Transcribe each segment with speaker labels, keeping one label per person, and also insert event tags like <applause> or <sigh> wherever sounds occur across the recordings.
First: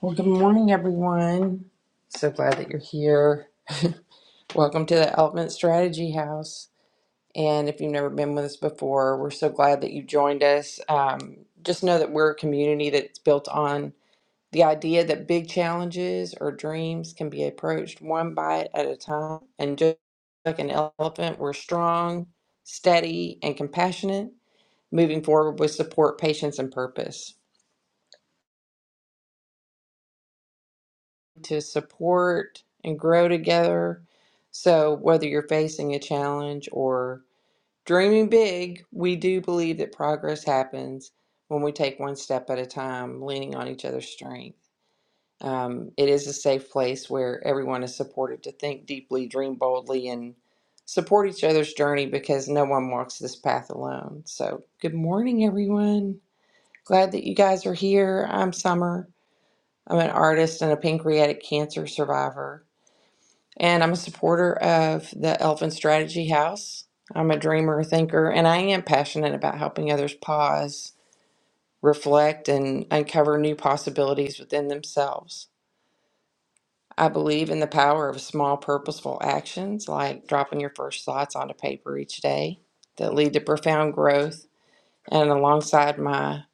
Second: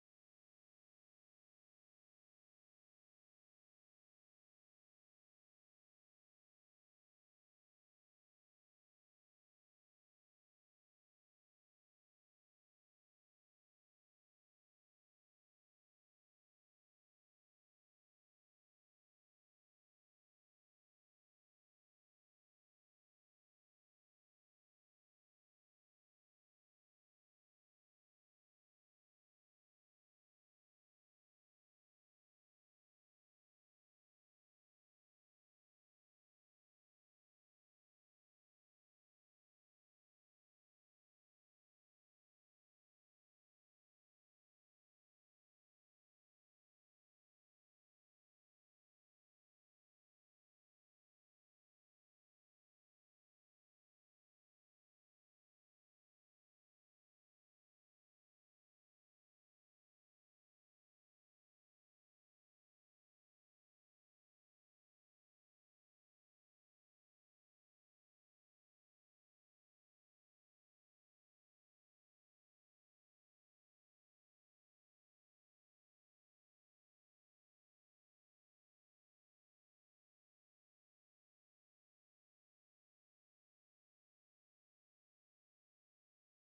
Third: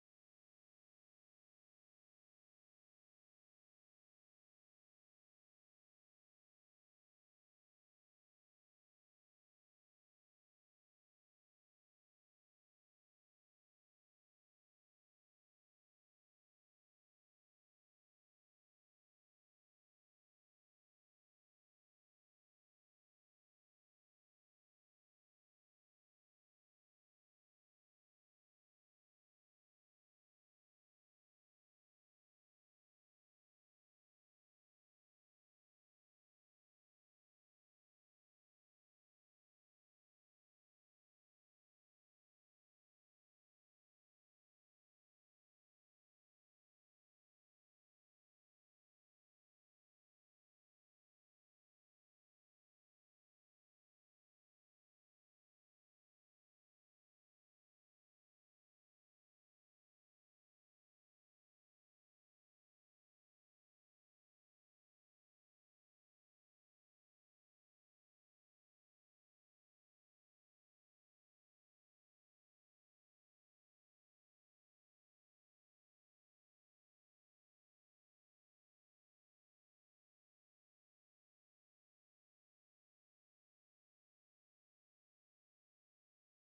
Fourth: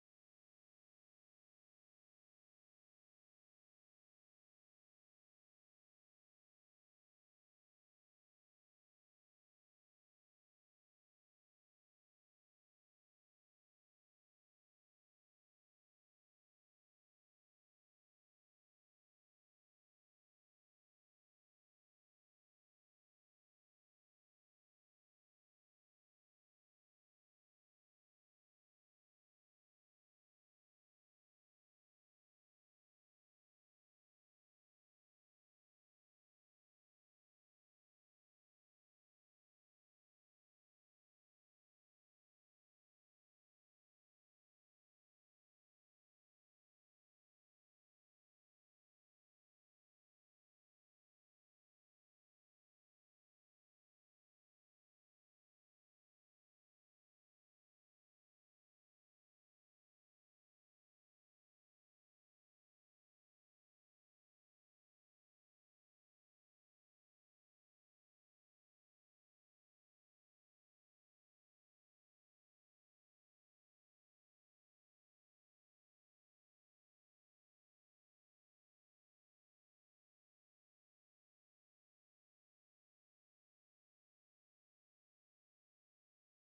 Speaker 1: Well, good morning, everyone. So glad that you're here. Welcome to the Elephant Strategy House. And if you've never been with us before, we're so glad that you joined us. Um, just know that we're a community that's built on the idea that big challenges or dreams can be approached one bite at a time. And just like an elephant, we're strong, steady, and compassionate, moving forward with support, patience, and purpose. to support and grow together. So, whether you're facing a challenge or dreaming big, we do believe that progress happens when we take one step at a time, leaning on each other's strength. Um, it is a safe place where everyone is supported to think deeply, dream boldly, and support each other's journey because no one walks this path alone. So, good morning, everyone. Glad that you guys are here. I'm Summer. I'm an artist and a pancreatic cancer survivor and I'm a supporter of the Elephant Strategy House. I'm a dreamer, thinker, and I am passionate about helping others pause, reflect, and uncover new possibilities within themselves. I believe in the power of small, purposeful actions like dropping your first thoughts onto paper each day that lead to profound growth. And alongside my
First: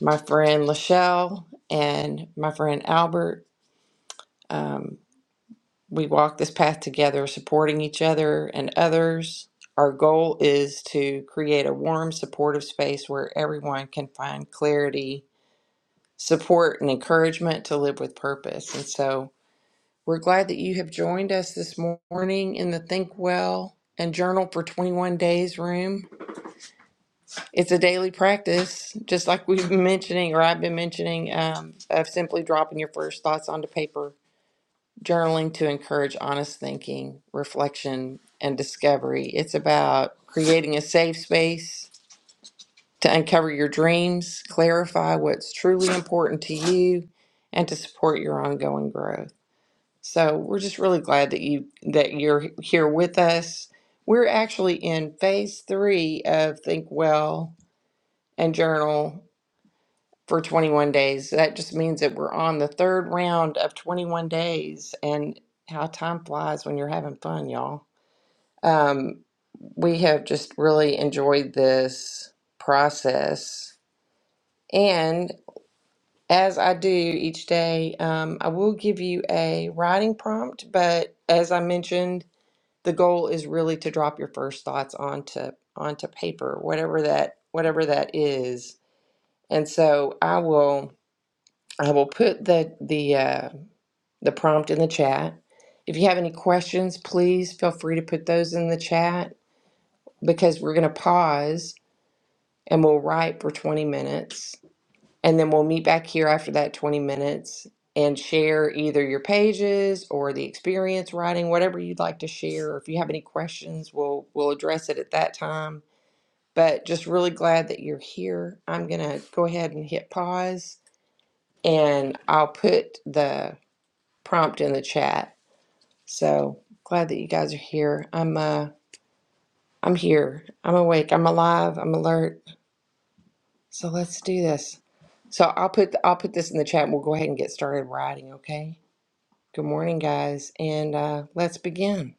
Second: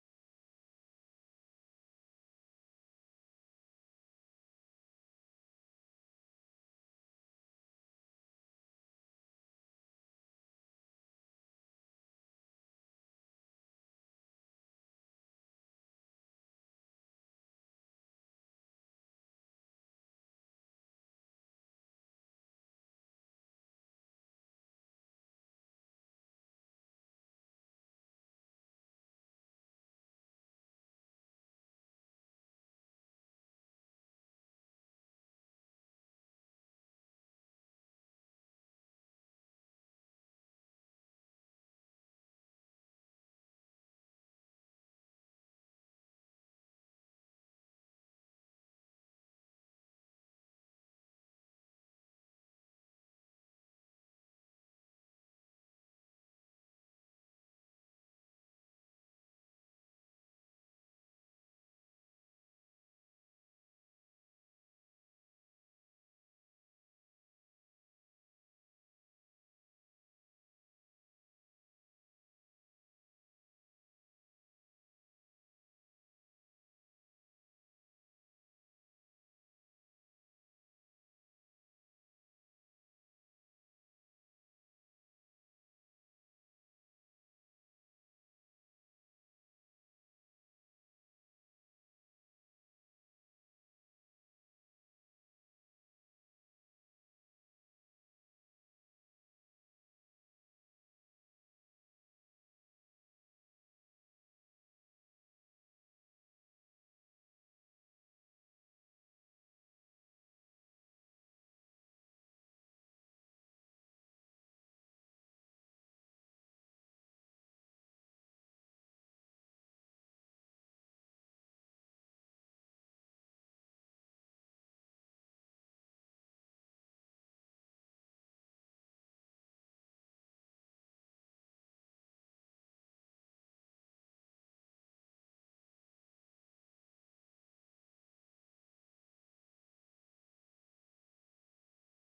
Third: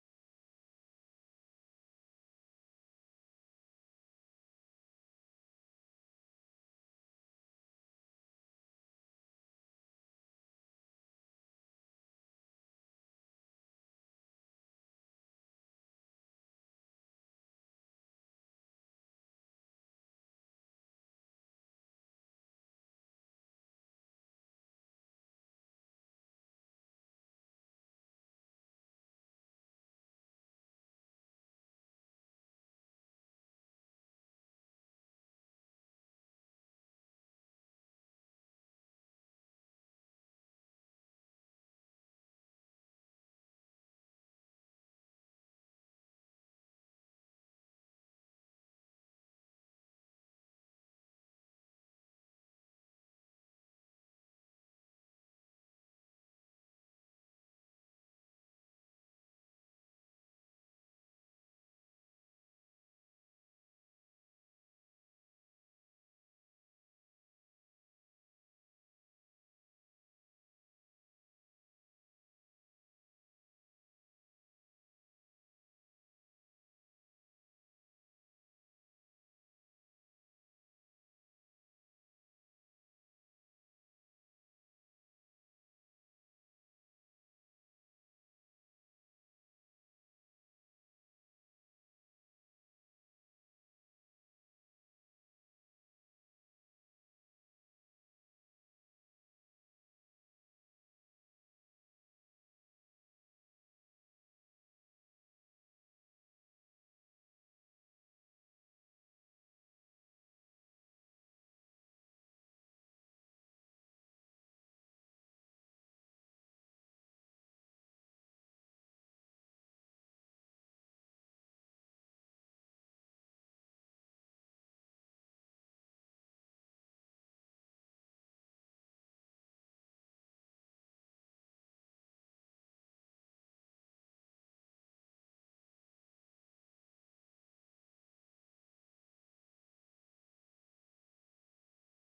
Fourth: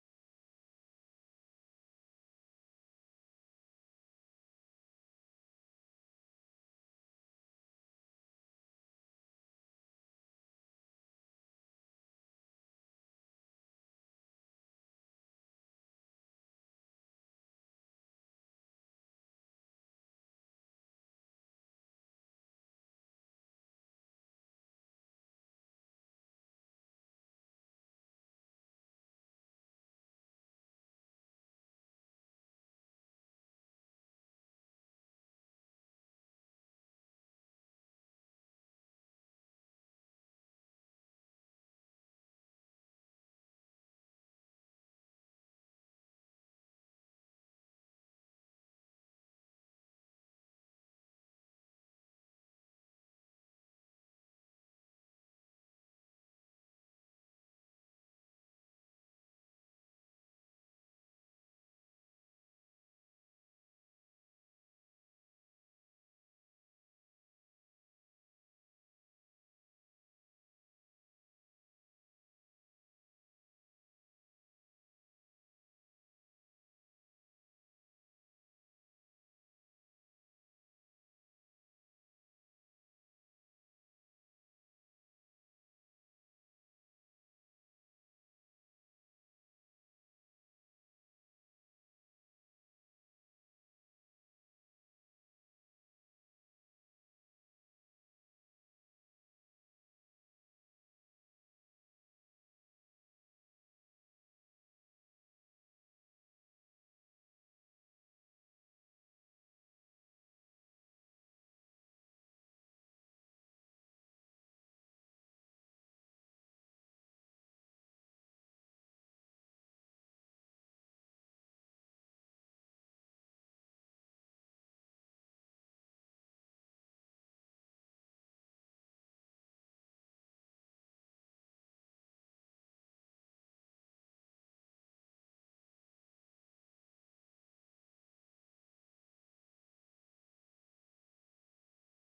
Speaker 1: my friend Lachelle and my friend Albert, um, We walk this path together, supporting each other and others. Our goal is to create a warm, supportive space where everyone can find clarity, support, and encouragement to live with purpose. And so we're glad that you have joined us this morning in the Think Well and Journal for 21 Days room. It's a daily practice, just like we've been mentioning, or I've been mentioning, um, of simply dropping your first thoughts onto paper journaling to encourage honest thinking, reflection, and discovery. It's about creating a safe space to uncover your dreams, clarify what's truly important to you, and to support your ongoing growth. So we're just really glad that you that you're here with us. We're actually in phase three of Think Well and Journal for 21 days. That just means that we're on the third round of 21 days, and how time flies when you're having fun, y'all. Um, we have just really enjoyed this process. And as I do each day, um, I will give you a writing prompt, but as I mentioned, the goal is really to drop your first thoughts onto onto paper, whatever that whatever that is. And so I will I will put the the uh, the prompt in the chat. If you have any questions, please feel free to put those in the chat because we're going to pause and we'll write for 20 minutes. And then we'll meet back here after that 20 minutes and share either your pages or the experience writing, whatever you'd like to share. Or If you have any questions, we'll we'll address it at that time. But just really glad that you're here. I'm going to go ahead and hit pause and I'll put the prompt in the chat So glad that you guys are here. I'm uh I'm here. I'm awake. I'm alive. I'm alert. So let's do this. So I'll put I'll put this in the chat and we'll go ahead and get started writing, okay? Good morning, guys, and uh let's begin.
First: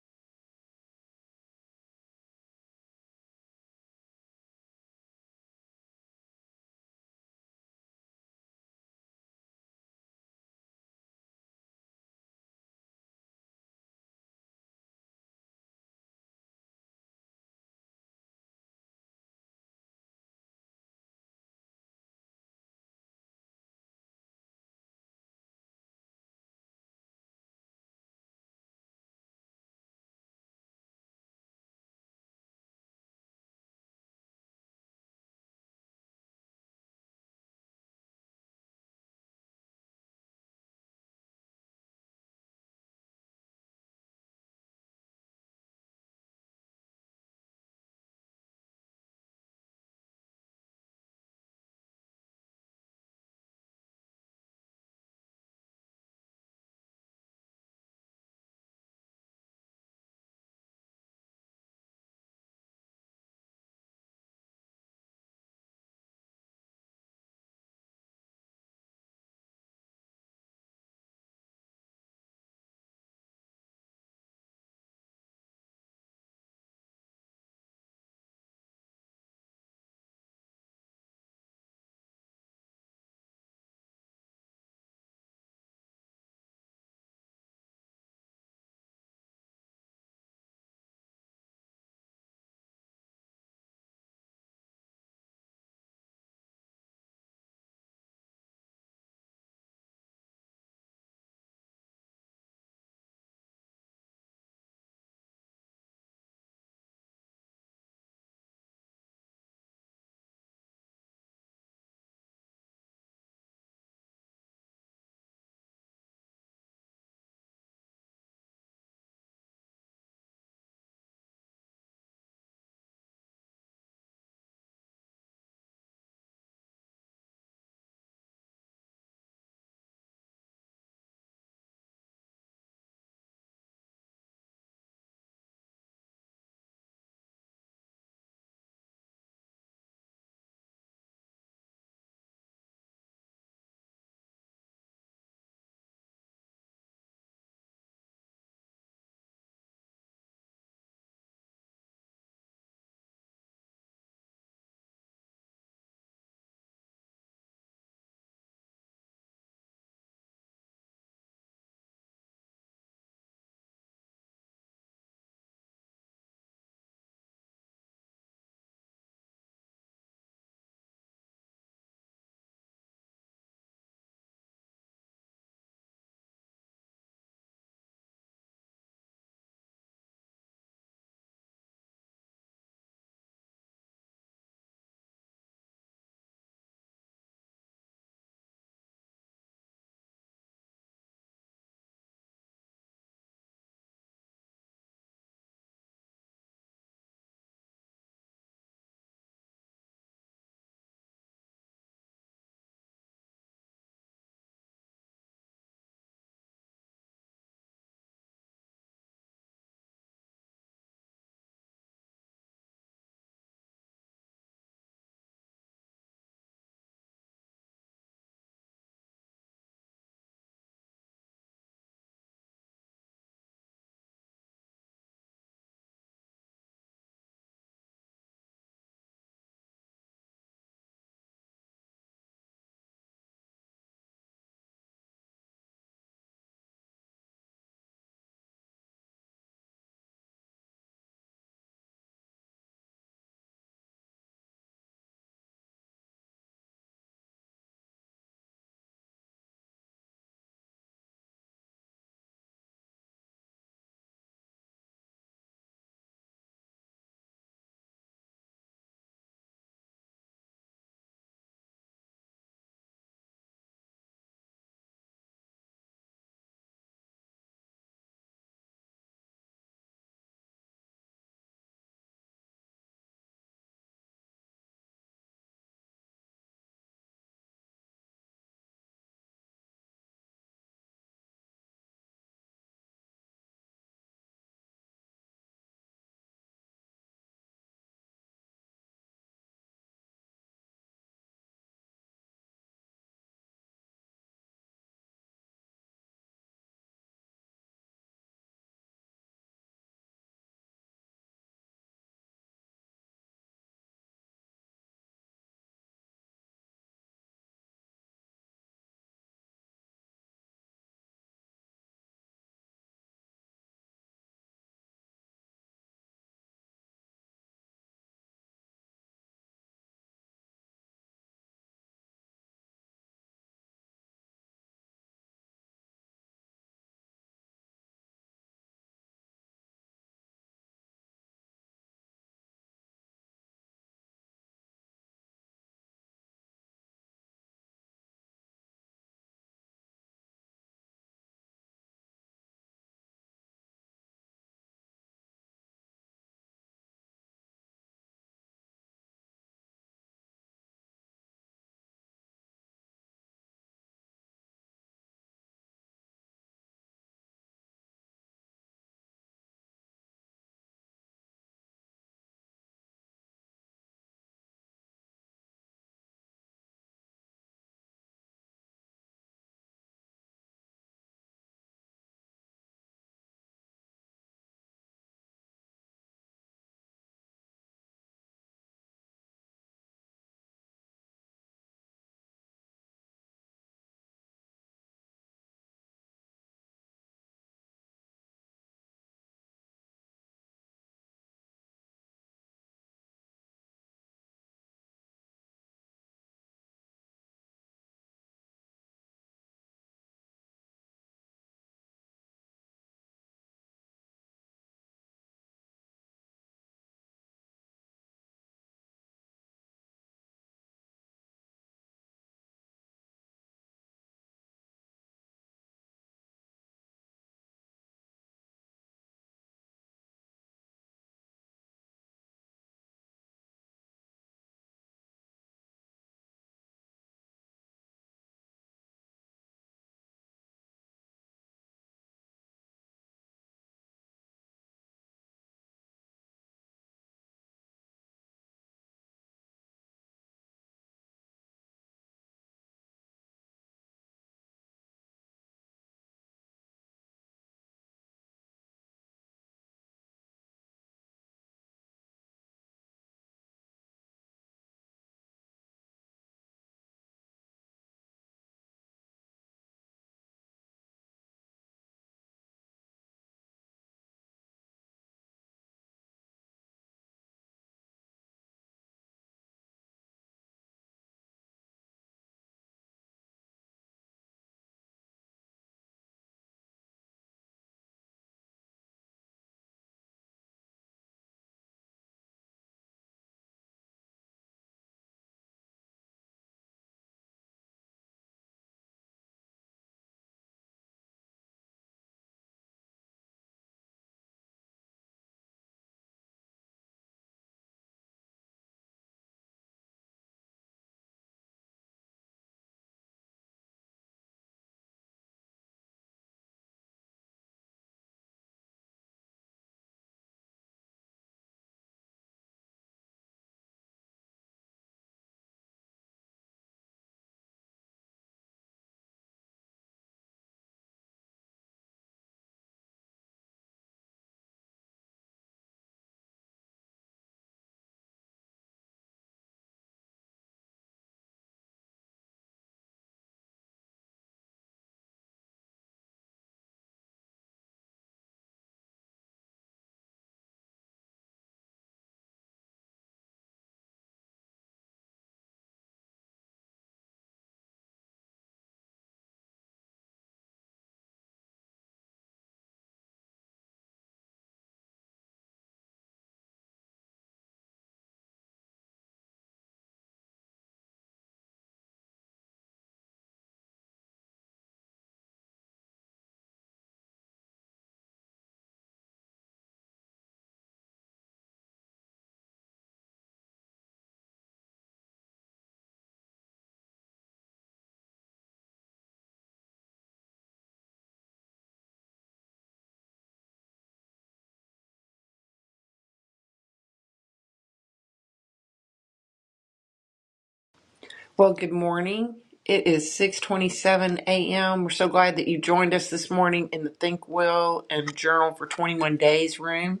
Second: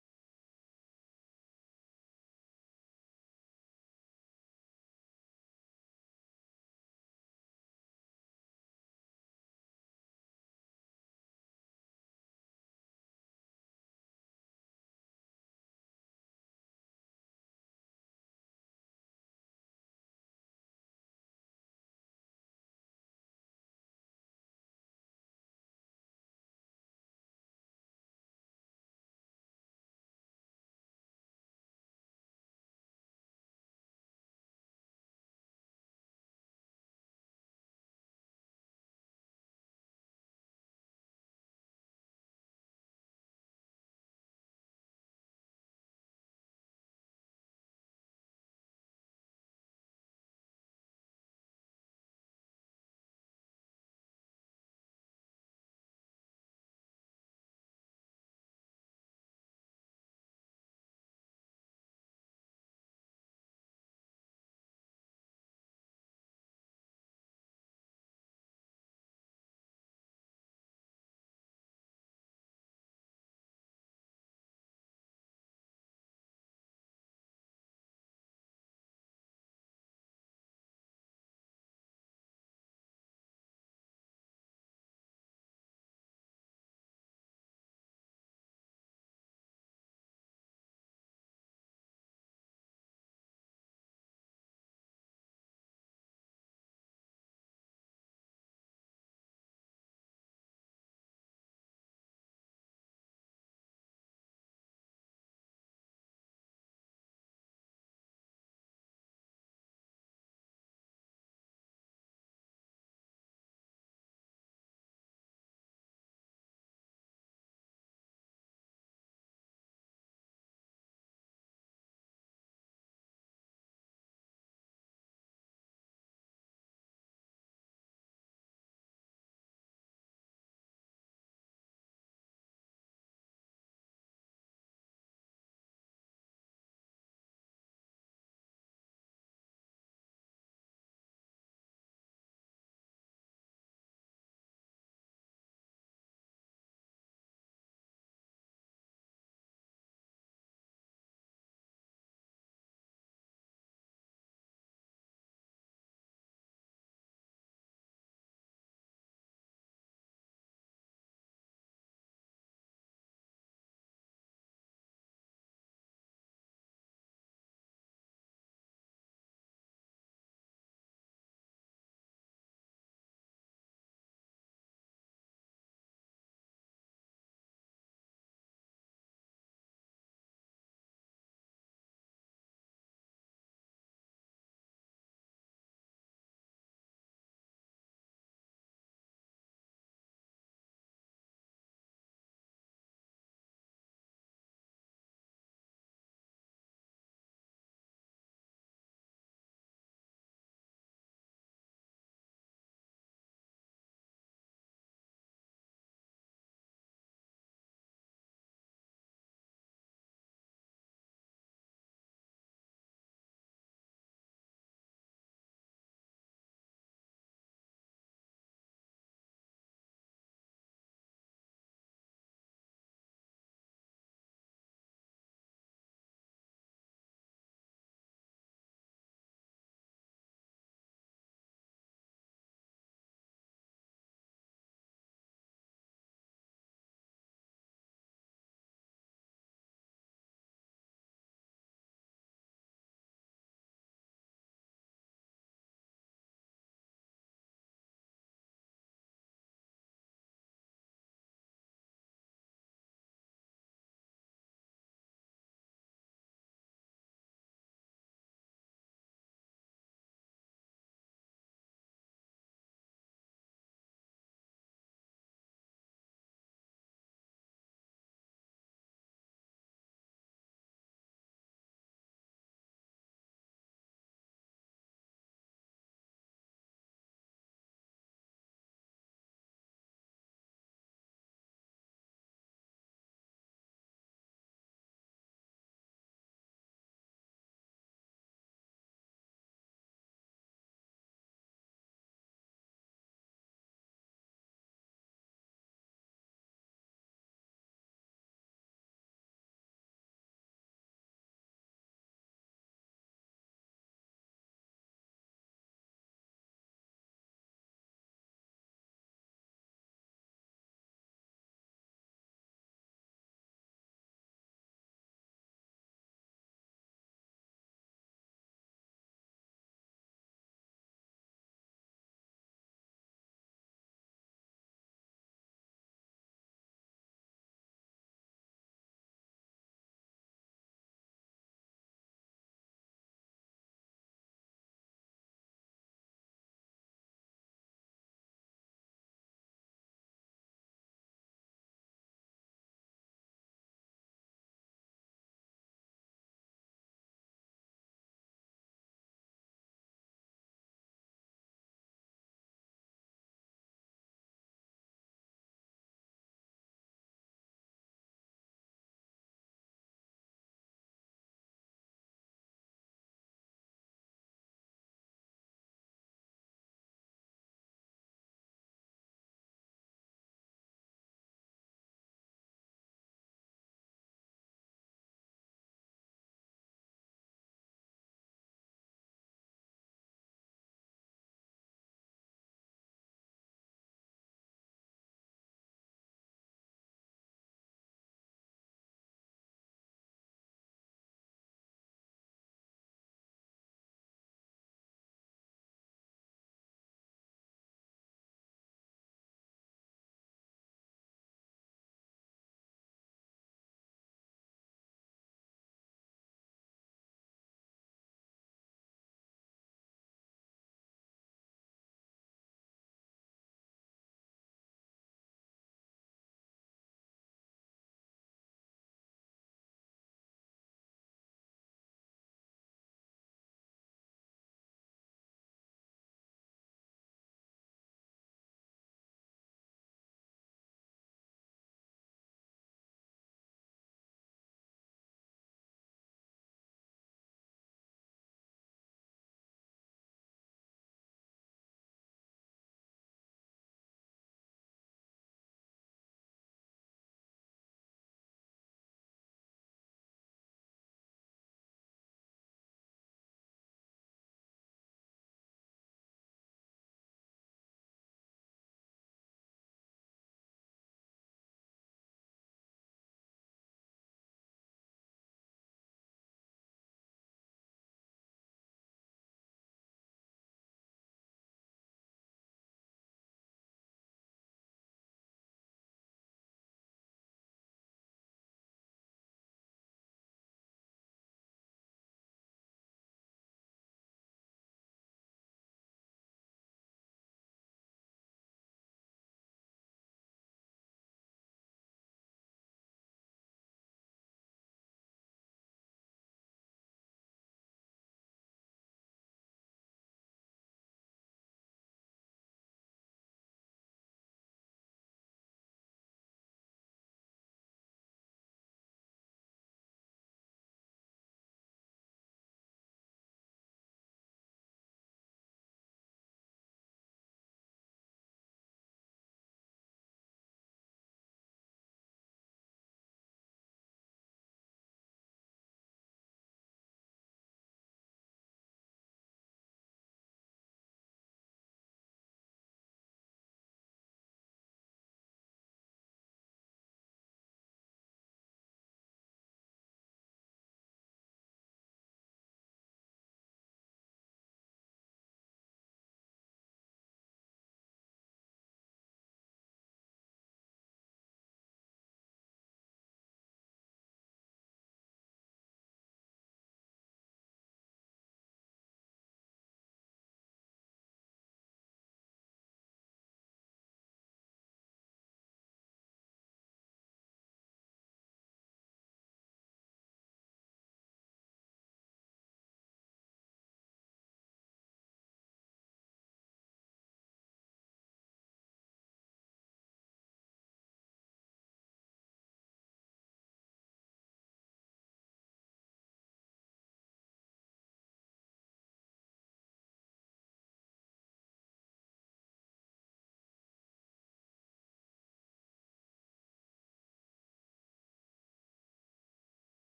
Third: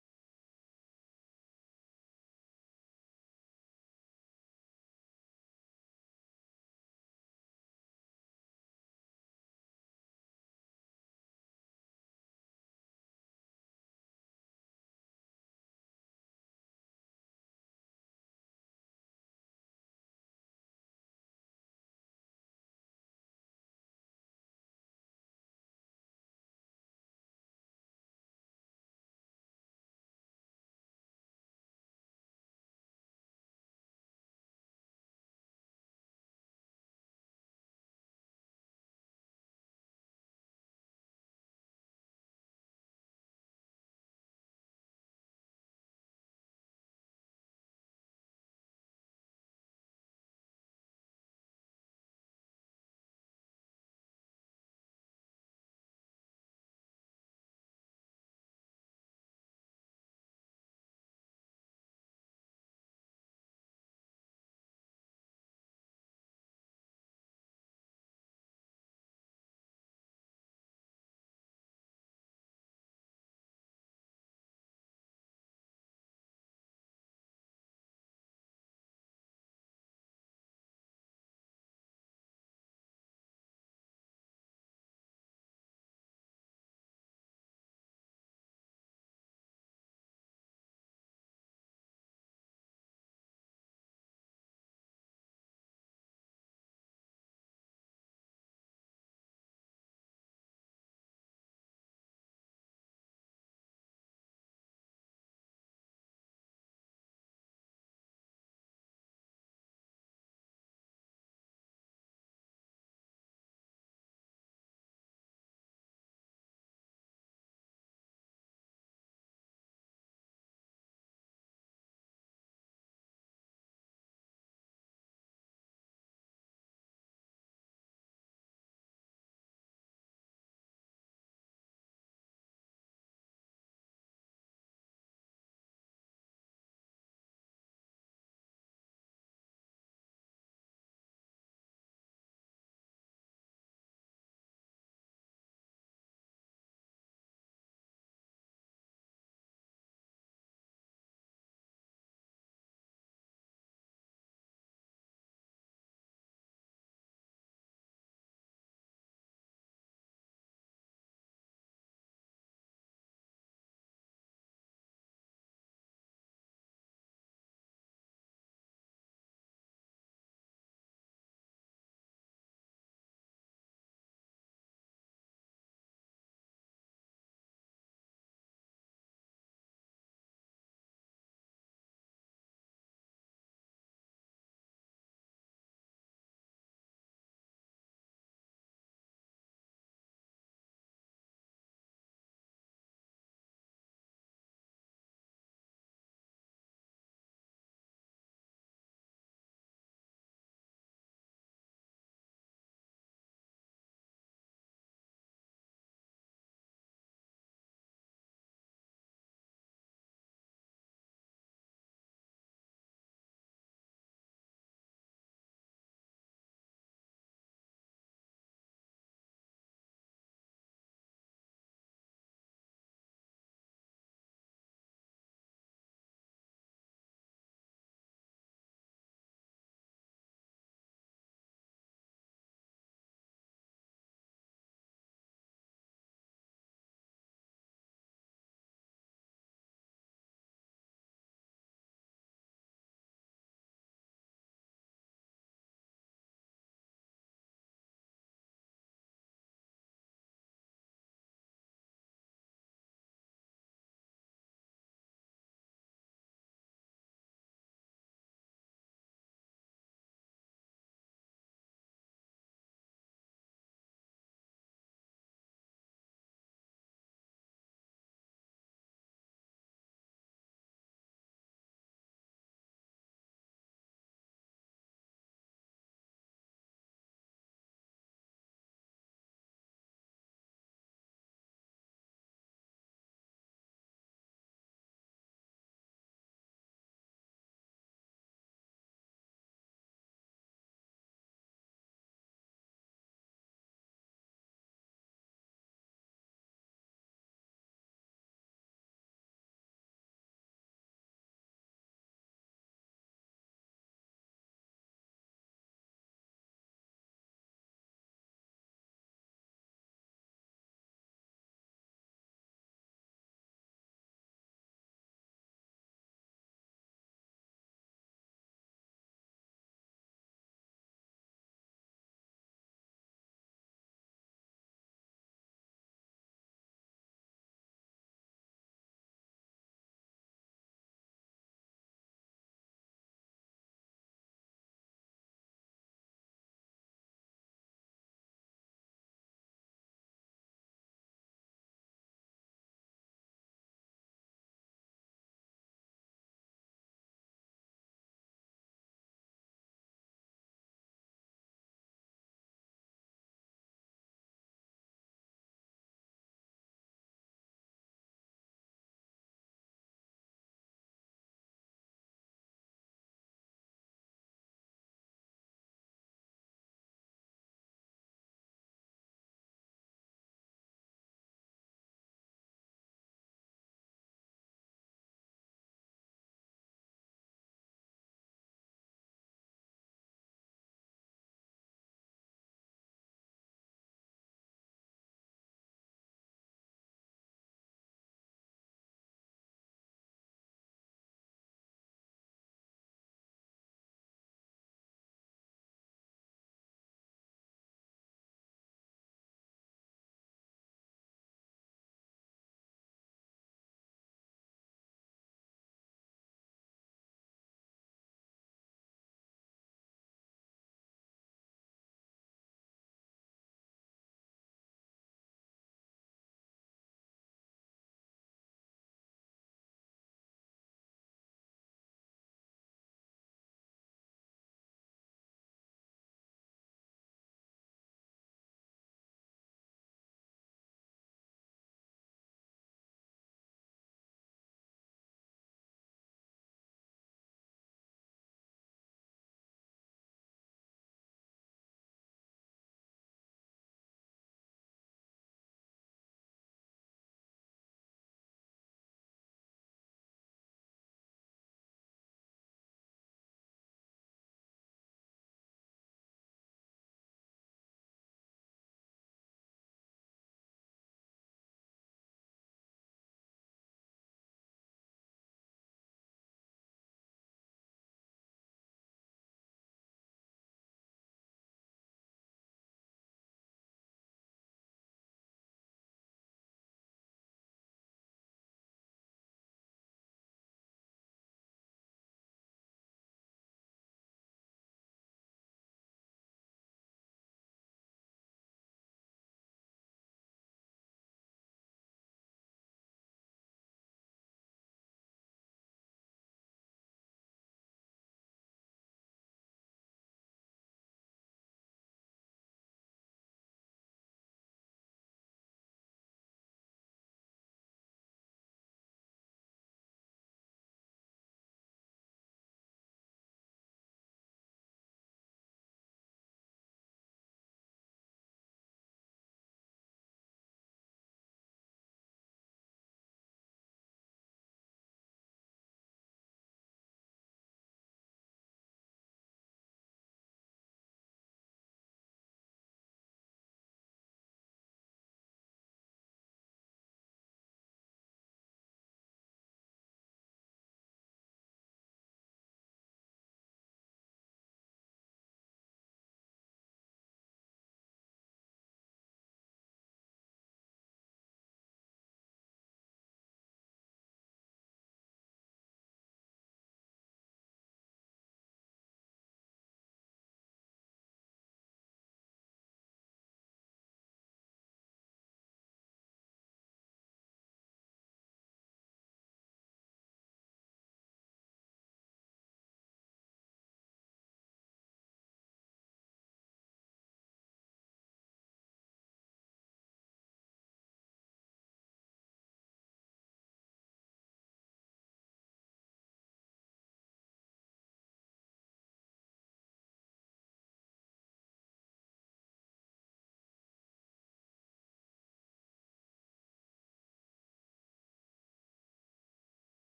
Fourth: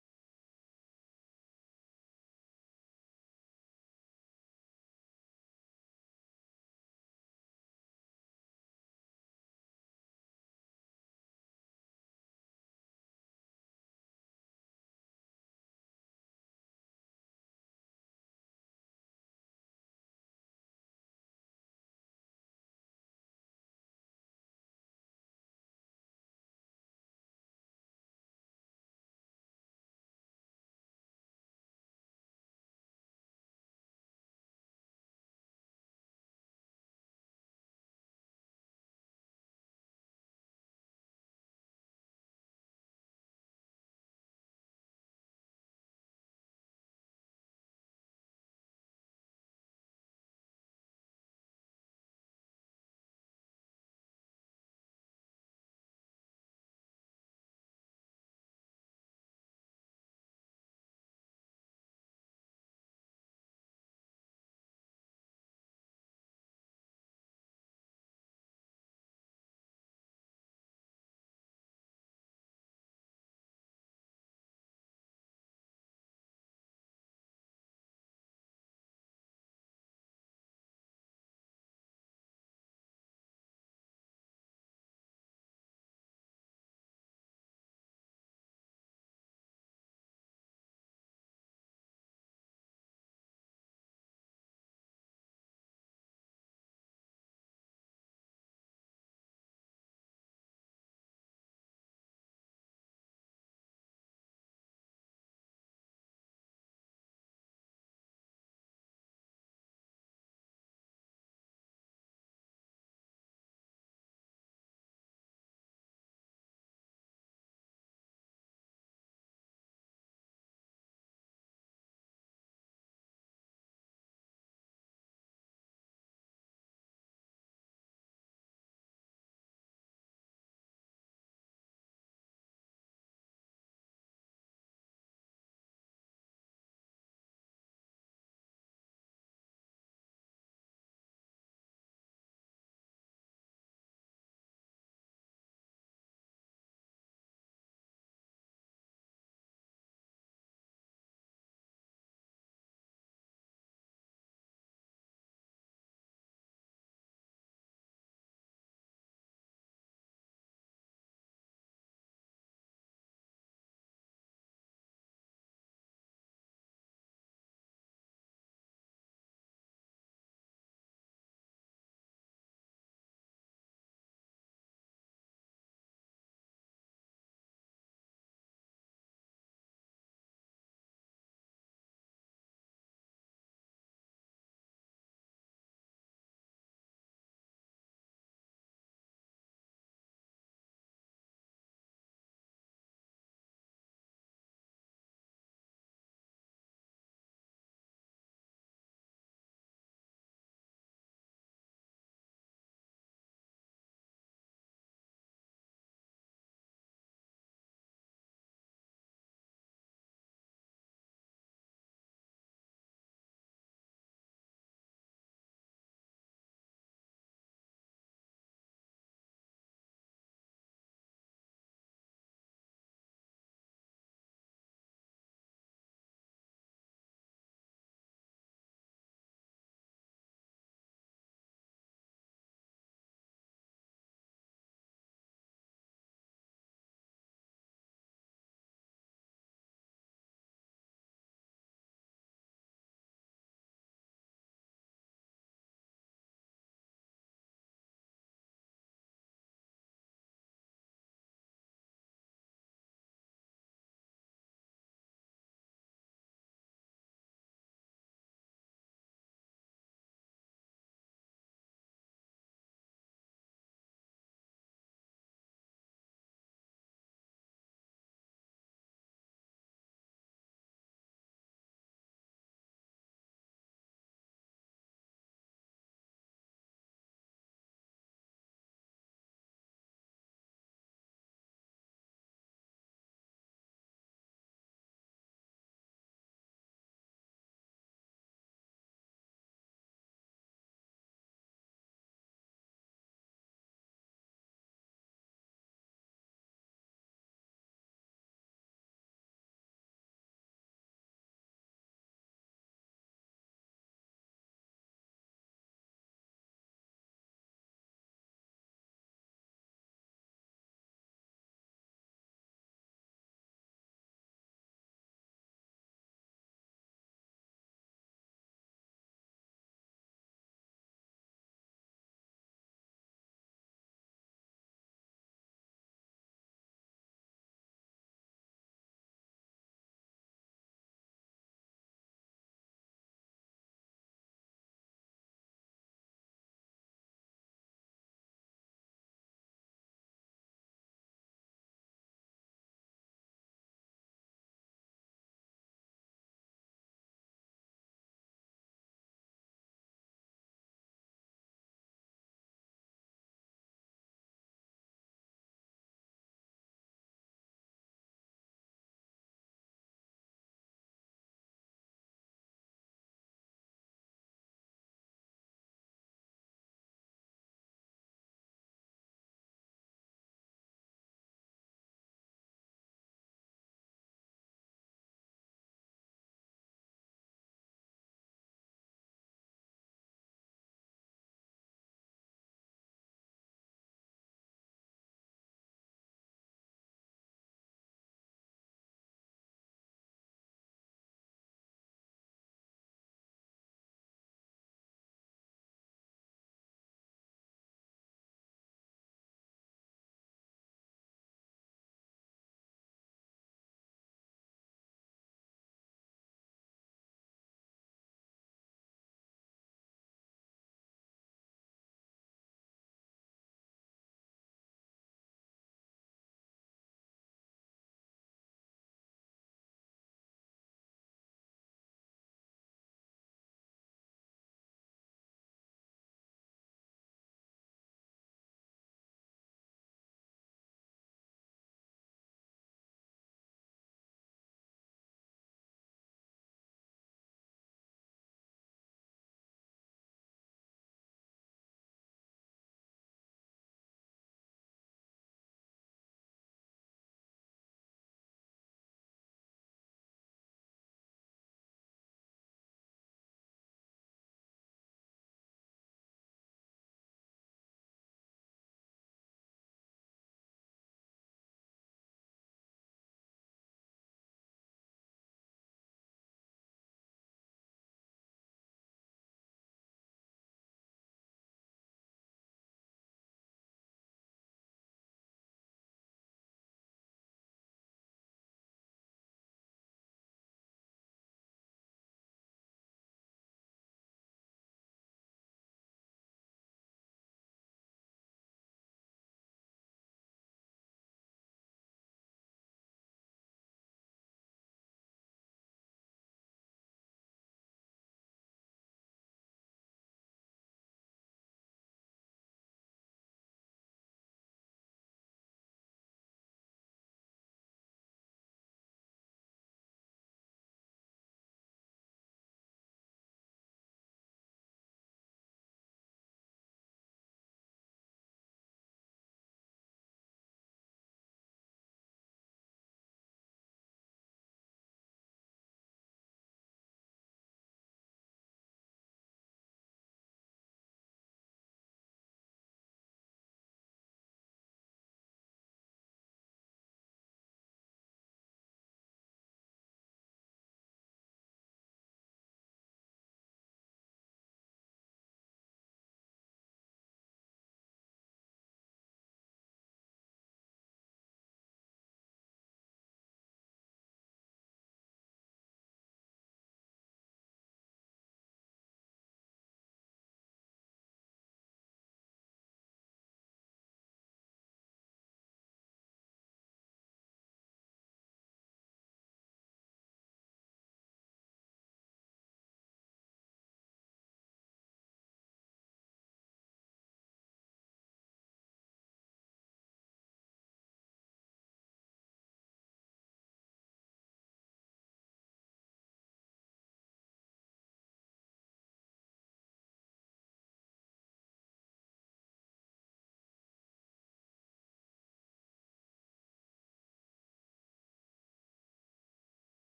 Speaker 1: Well, good morning. It is 6:27 a.m. We're so glad that you joined us this morning in the Think Well and Journal for 21 Days room.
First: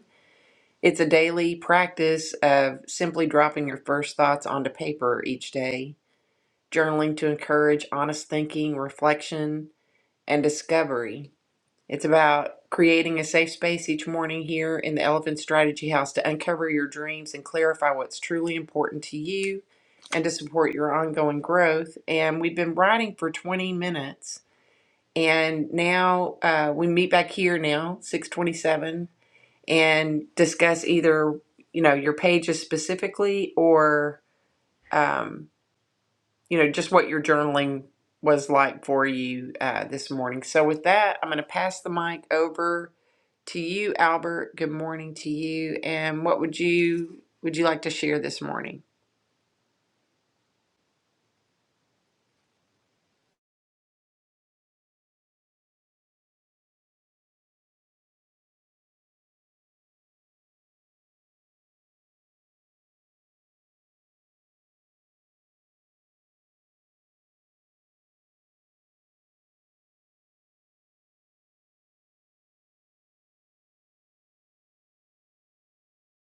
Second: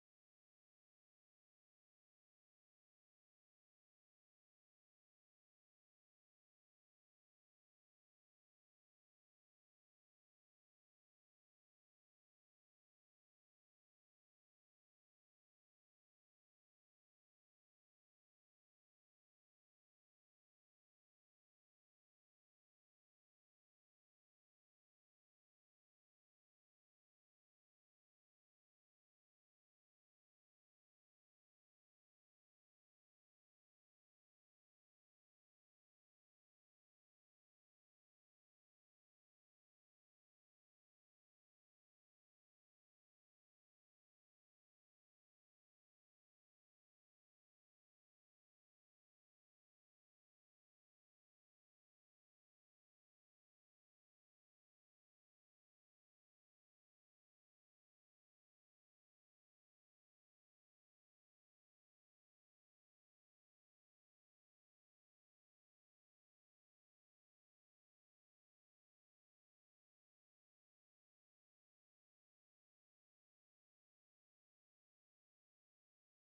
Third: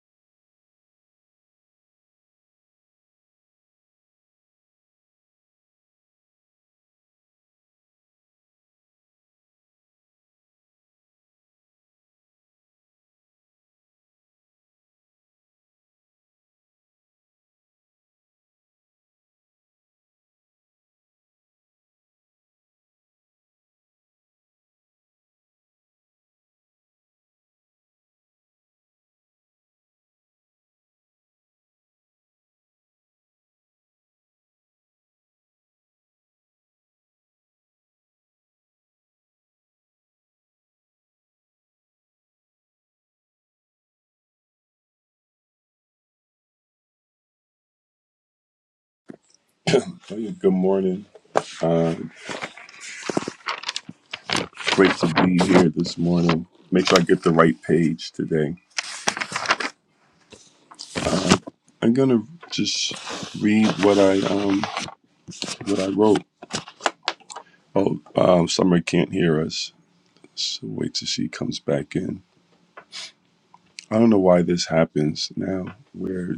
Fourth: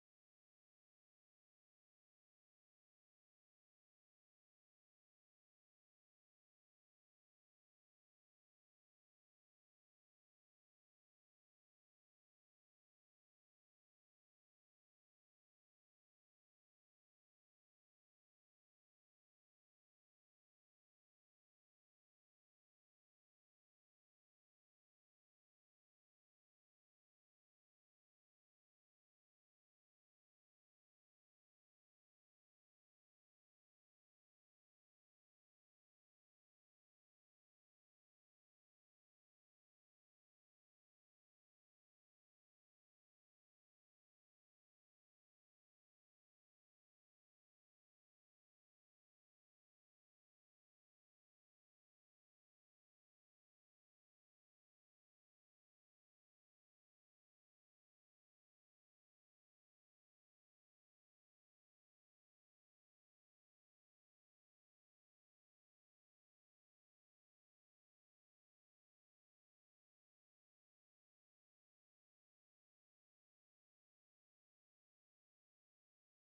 Speaker 1: It's a daily practice of simply dropping your first thoughts onto paper each day journaling to encourage honest thinking, reflection, and discovery. It's about creating a safe space each morning here in the Elephant Strategy House to uncover your dreams and clarify what's truly important to you and to support your ongoing growth. And we've been writing for 20 minutes. And now uh, we meet back here now, 627, and discuss either, you know, your pages specifically or um, you know, just what your journaling was like for you uh, this morning. So, with that, I'm going to pass the mic over to you, Albert. Good morning to you. And what would you would you like to share this morning?
Speaker 2: Hey, good morning. Great to be here this morning. Make sure I get the right page today. I'm gonna just read what I um what I wrote. Oh, um, Summer can't hear us, so wait till she comes back in. I don't know why this happens now, where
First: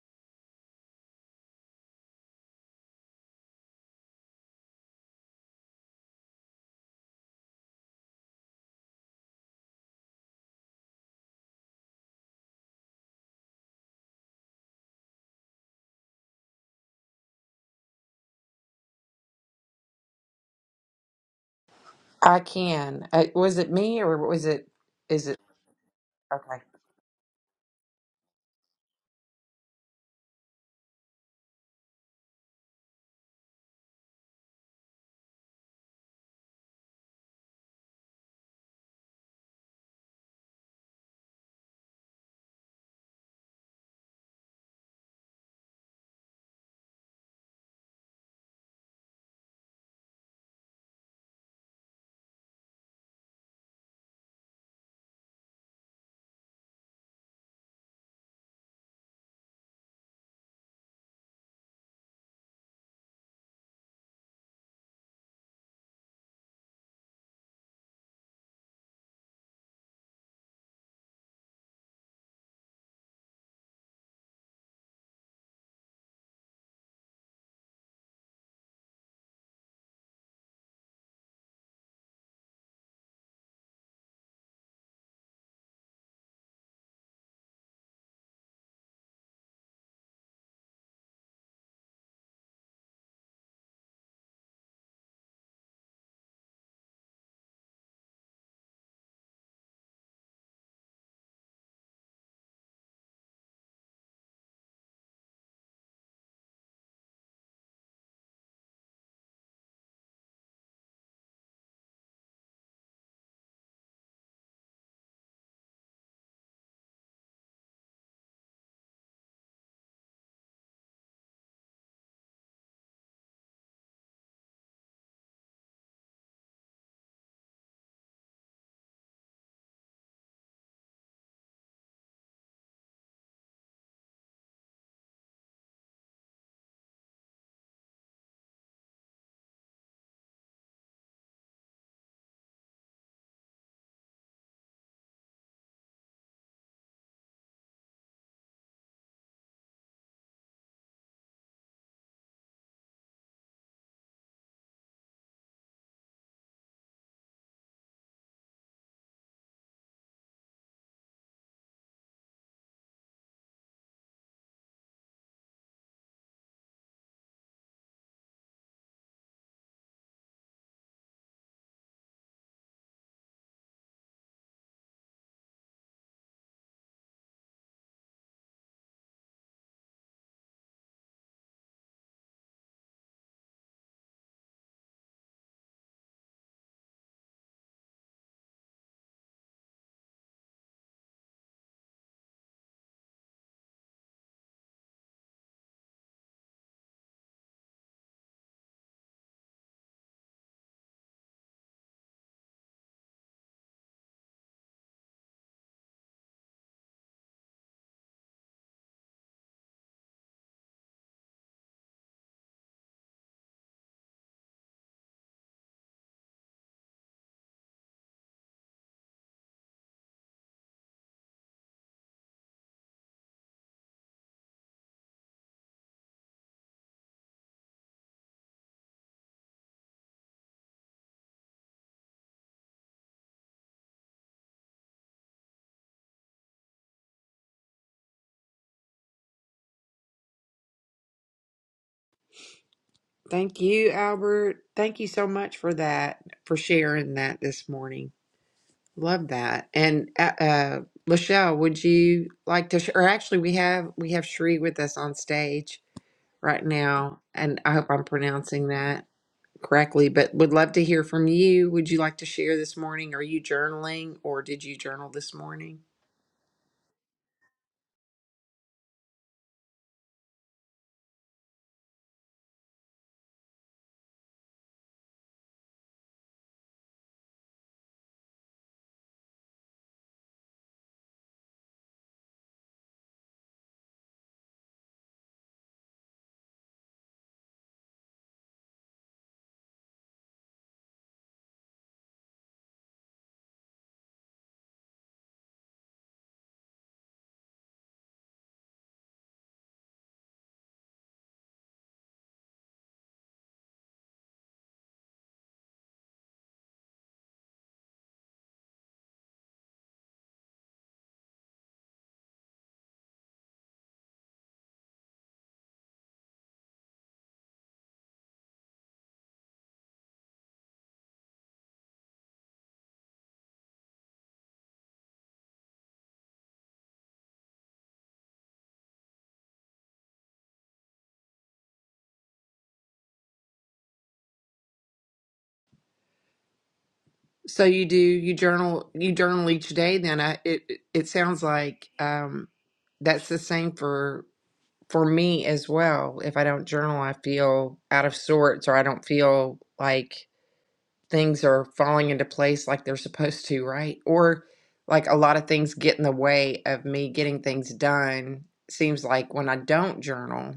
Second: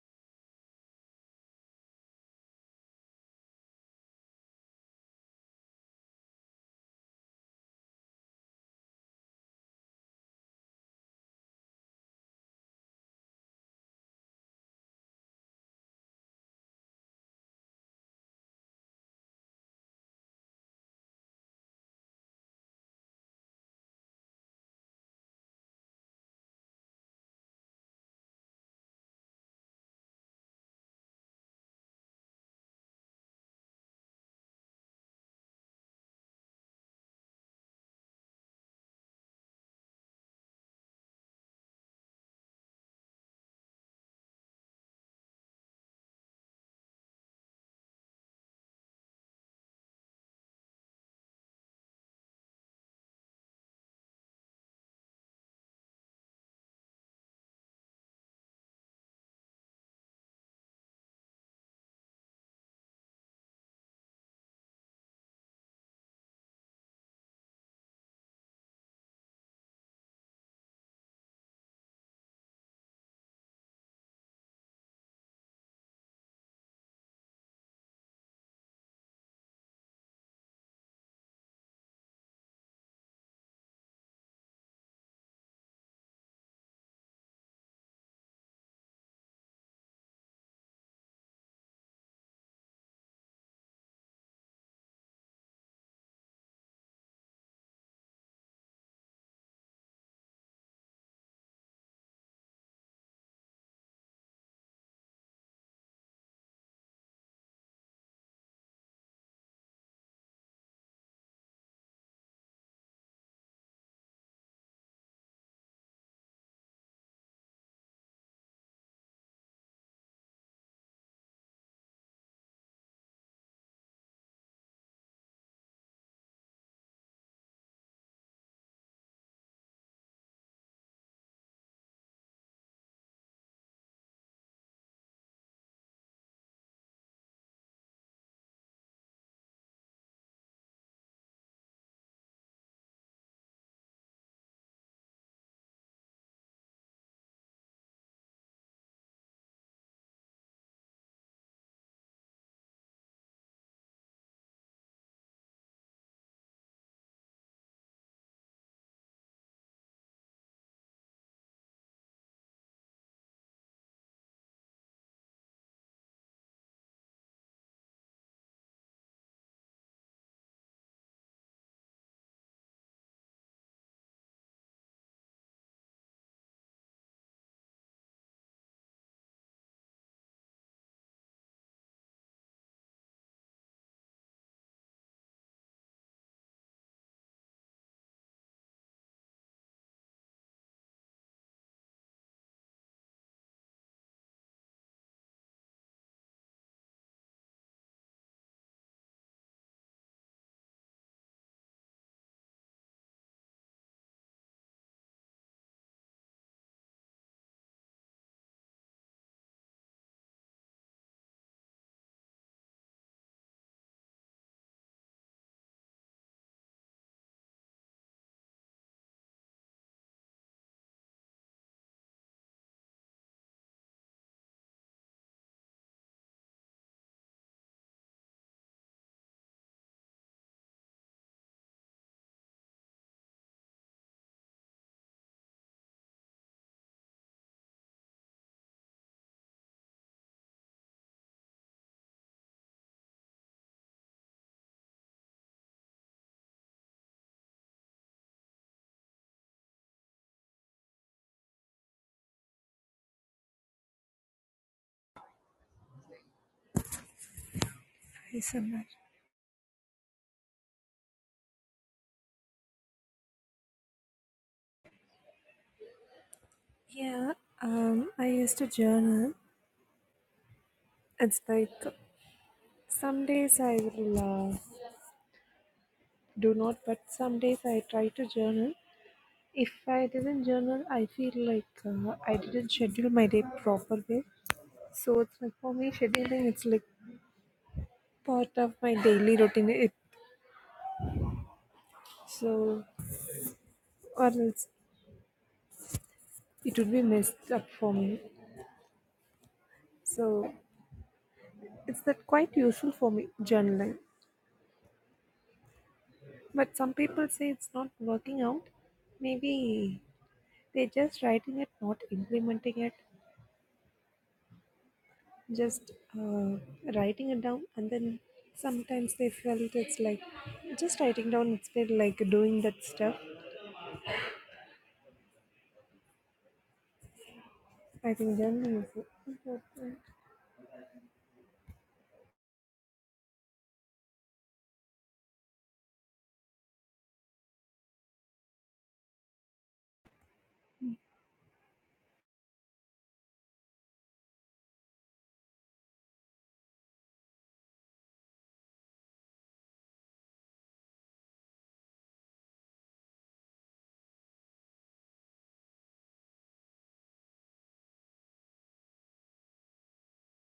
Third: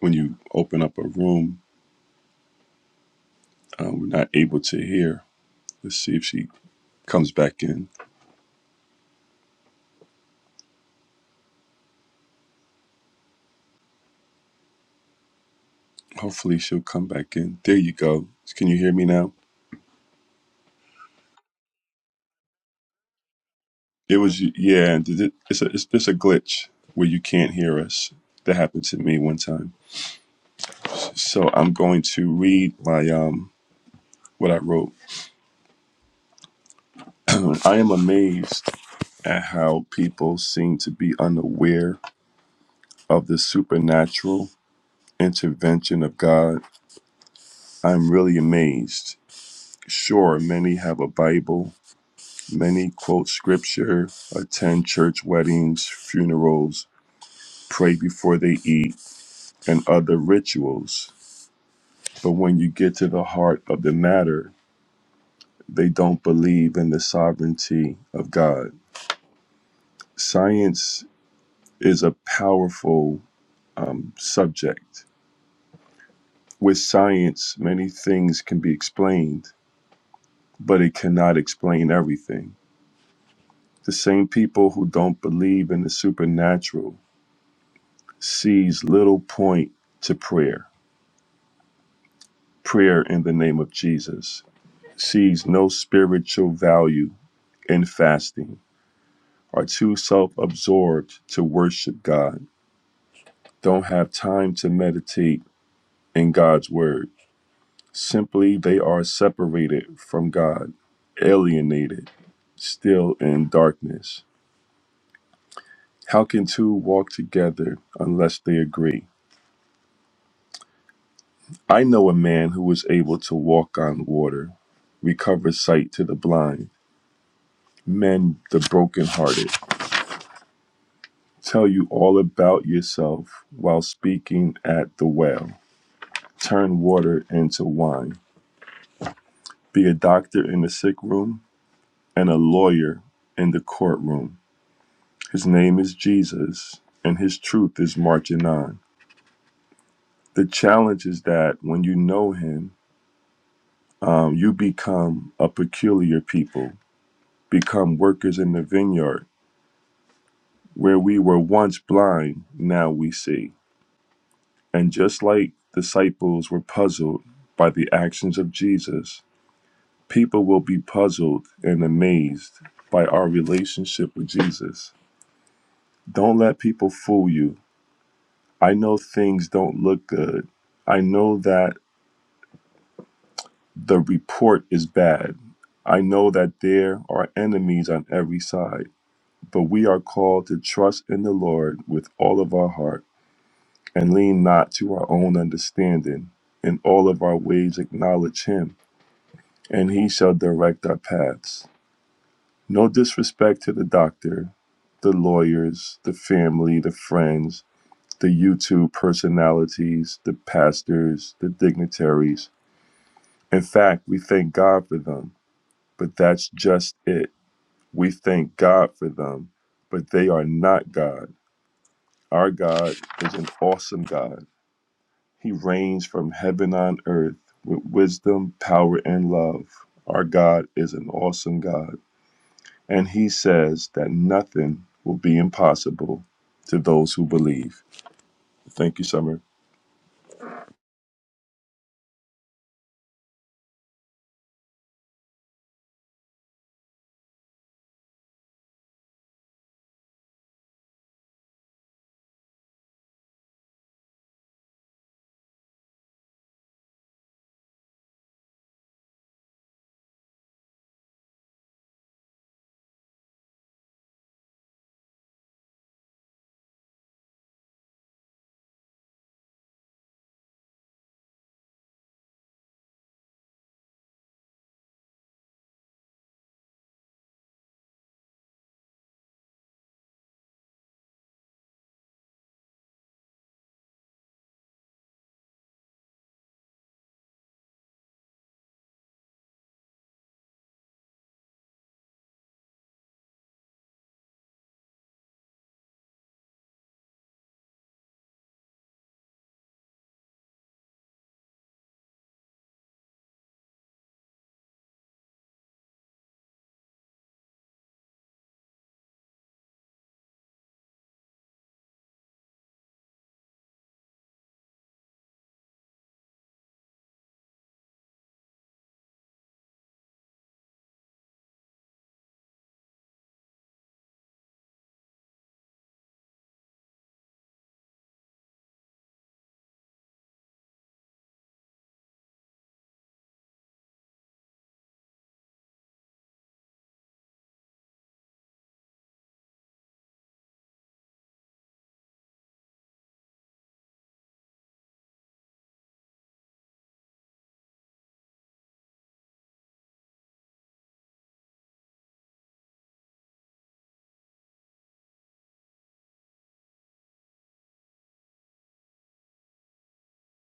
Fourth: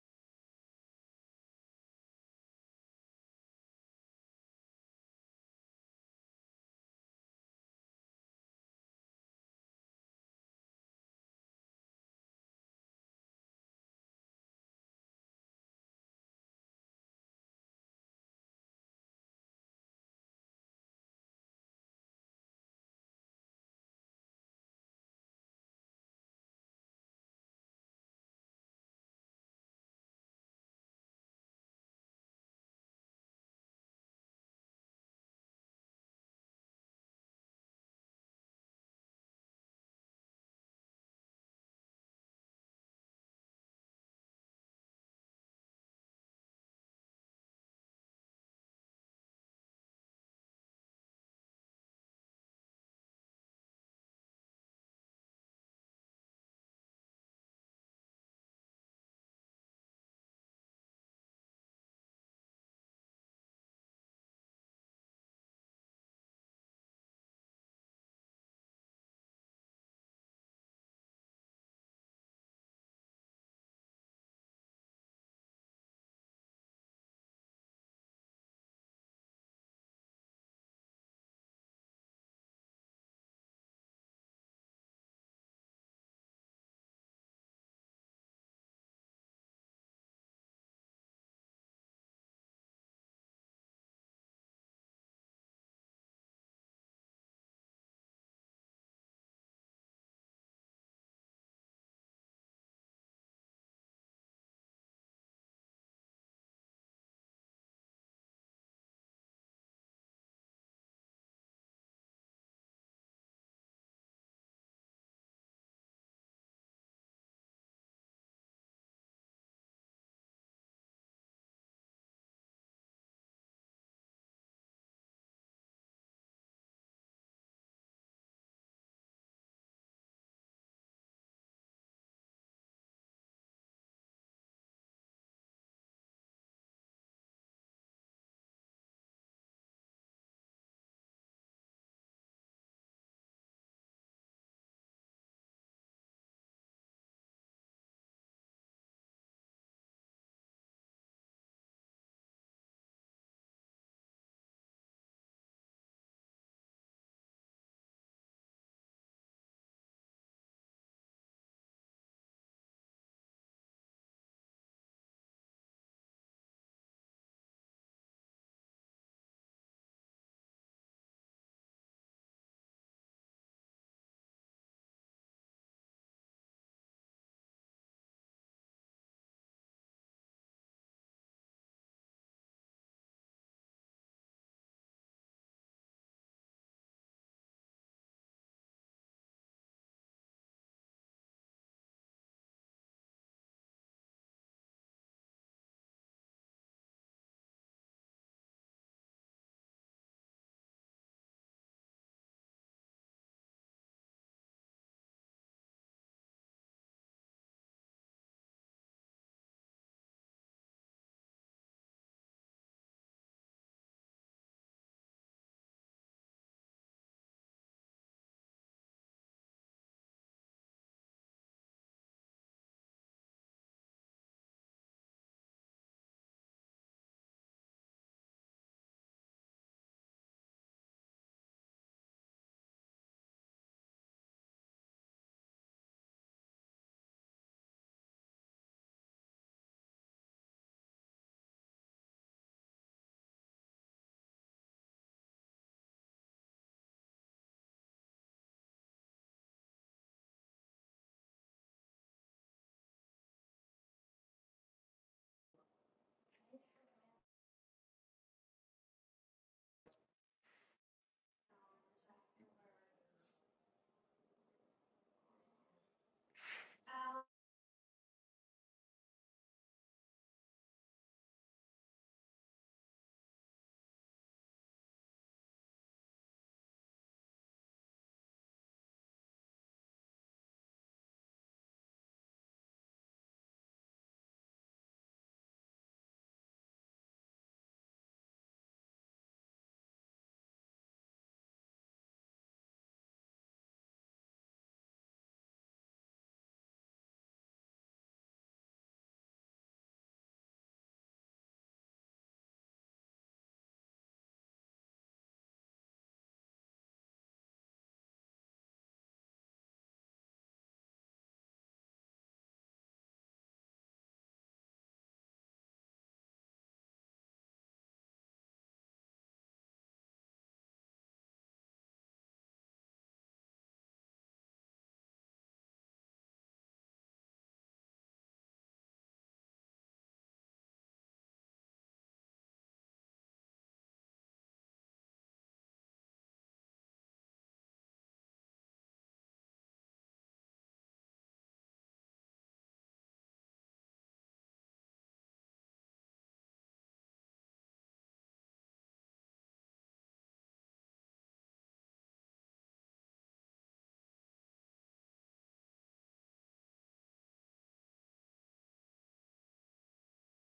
Speaker 2: when you open up a room, uh, we're not able to hear. Let's see if she comes back in. Hopefully, she'll come back in. There you go. Can you hear me now?
Speaker 1: I can. Uh, was it me or
Speaker 2: It was
Speaker 1: was it?
Speaker 2: yeah. and
Speaker 1: Is
Speaker 2: it-
Speaker 1: it
Speaker 2: It's a it's just a
Speaker 1: okay?
Speaker 2: glitch where you can't hear us. That happened to me one time. So I'm going to read my um what I wrote. <clears throat> I am amazed at how people seem to be unaware of the supernatural intervention of God. I'm really amazed. Sure, many have a Bible, many quote scripture, attend church weddings, funerals, pray before they eat, and other rituals But when you get to the heart of the matter, they don't believe in the sovereignty of God. Science is a powerful um, subject. With science, many things can be explained, but it cannot explain everything. The same people who don't believe in the supernatural sees little point to prayer, prayer in the name of Jesus, sees no spiritual value in fasting are too self absorbed to worship God, don't have time to meditate in God's word. Simply, they are separated from God, alienated, still in darkness. How can two walk together unless they agree? I know a man who was able to walk on water, recover sight to the blind, mend the brokenhearted, tell you all about yourself while speaking at the well, turn water into wine. Be a doctor in the sick room and a lawyer in the courtroom. His name is Jesus and his truth is marching on. The challenge is that when you know him, um, you become a peculiar people, become workers in the vineyard. Where we were once blind, now we see. And just like disciples were puzzled by the actions of Jesus, people will be puzzled and amazed by our relationship with Jesus. Don't let people fool you. I know things don't look good. I know that the report is bad. I know that there are enemies on every side, but we are called to trust in the Lord with all of our heart and lean not to our own understanding. In all of our ways, acknowledge Him, and He shall direct our paths. No disrespect to the doctor, the lawyers, the family, the friends the YouTube personalities, the pastors, the dignitaries. In fact, we thank God for them, but that's just it. We thank God for them, but they are not God. Our God is an awesome God. He reigns from heaven on earth with wisdom, power, and love. Our God is an awesome God. And He says that nothing will be impossible to those who believe. Thank you, Summer.
Speaker 1: Thank you, Albert. Thank you so much for that, for sharing that this morning. Love that. And uh, uh Lachelle, would you like to? Sh- or actually, we have we have Sheree with us on stage. right now, and I hope I'm
Speaker 3: Hey
Speaker 1: pronouncing
Speaker 3: Samrat.
Speaker 1: that correctly, but would love to hear from you. Would you like to share this morning? Are you journaling or did you journal this morning?
Speaker 3: Yeah, um, I used to journal. It's like some days I will uh, do not, but some days I try to journal. If I didn't journal, I feel like uh, I didn't schedule my day proper way. So it's like for me, scheduling it's like part of my daily routine. It so or else it would be messed up for me. So it's that quite useful for me journaling. But some people say it's not working out. Maybe They're just writing it, not implementing it, just uh, writing it down. And then sometimes they felt it's like just writing down instead, like doing that stuff. I think then is important.
Speaker 1: So you do, you journal, you journal each day then. I, it it it sounds like um that's the same for for me as well. If I don't journal, I feel out of sorts or I don't feel like things are falling into place like they're supposed to, right? Or like a lot of things get in the way of me getting things done. Seems like when I don't journal,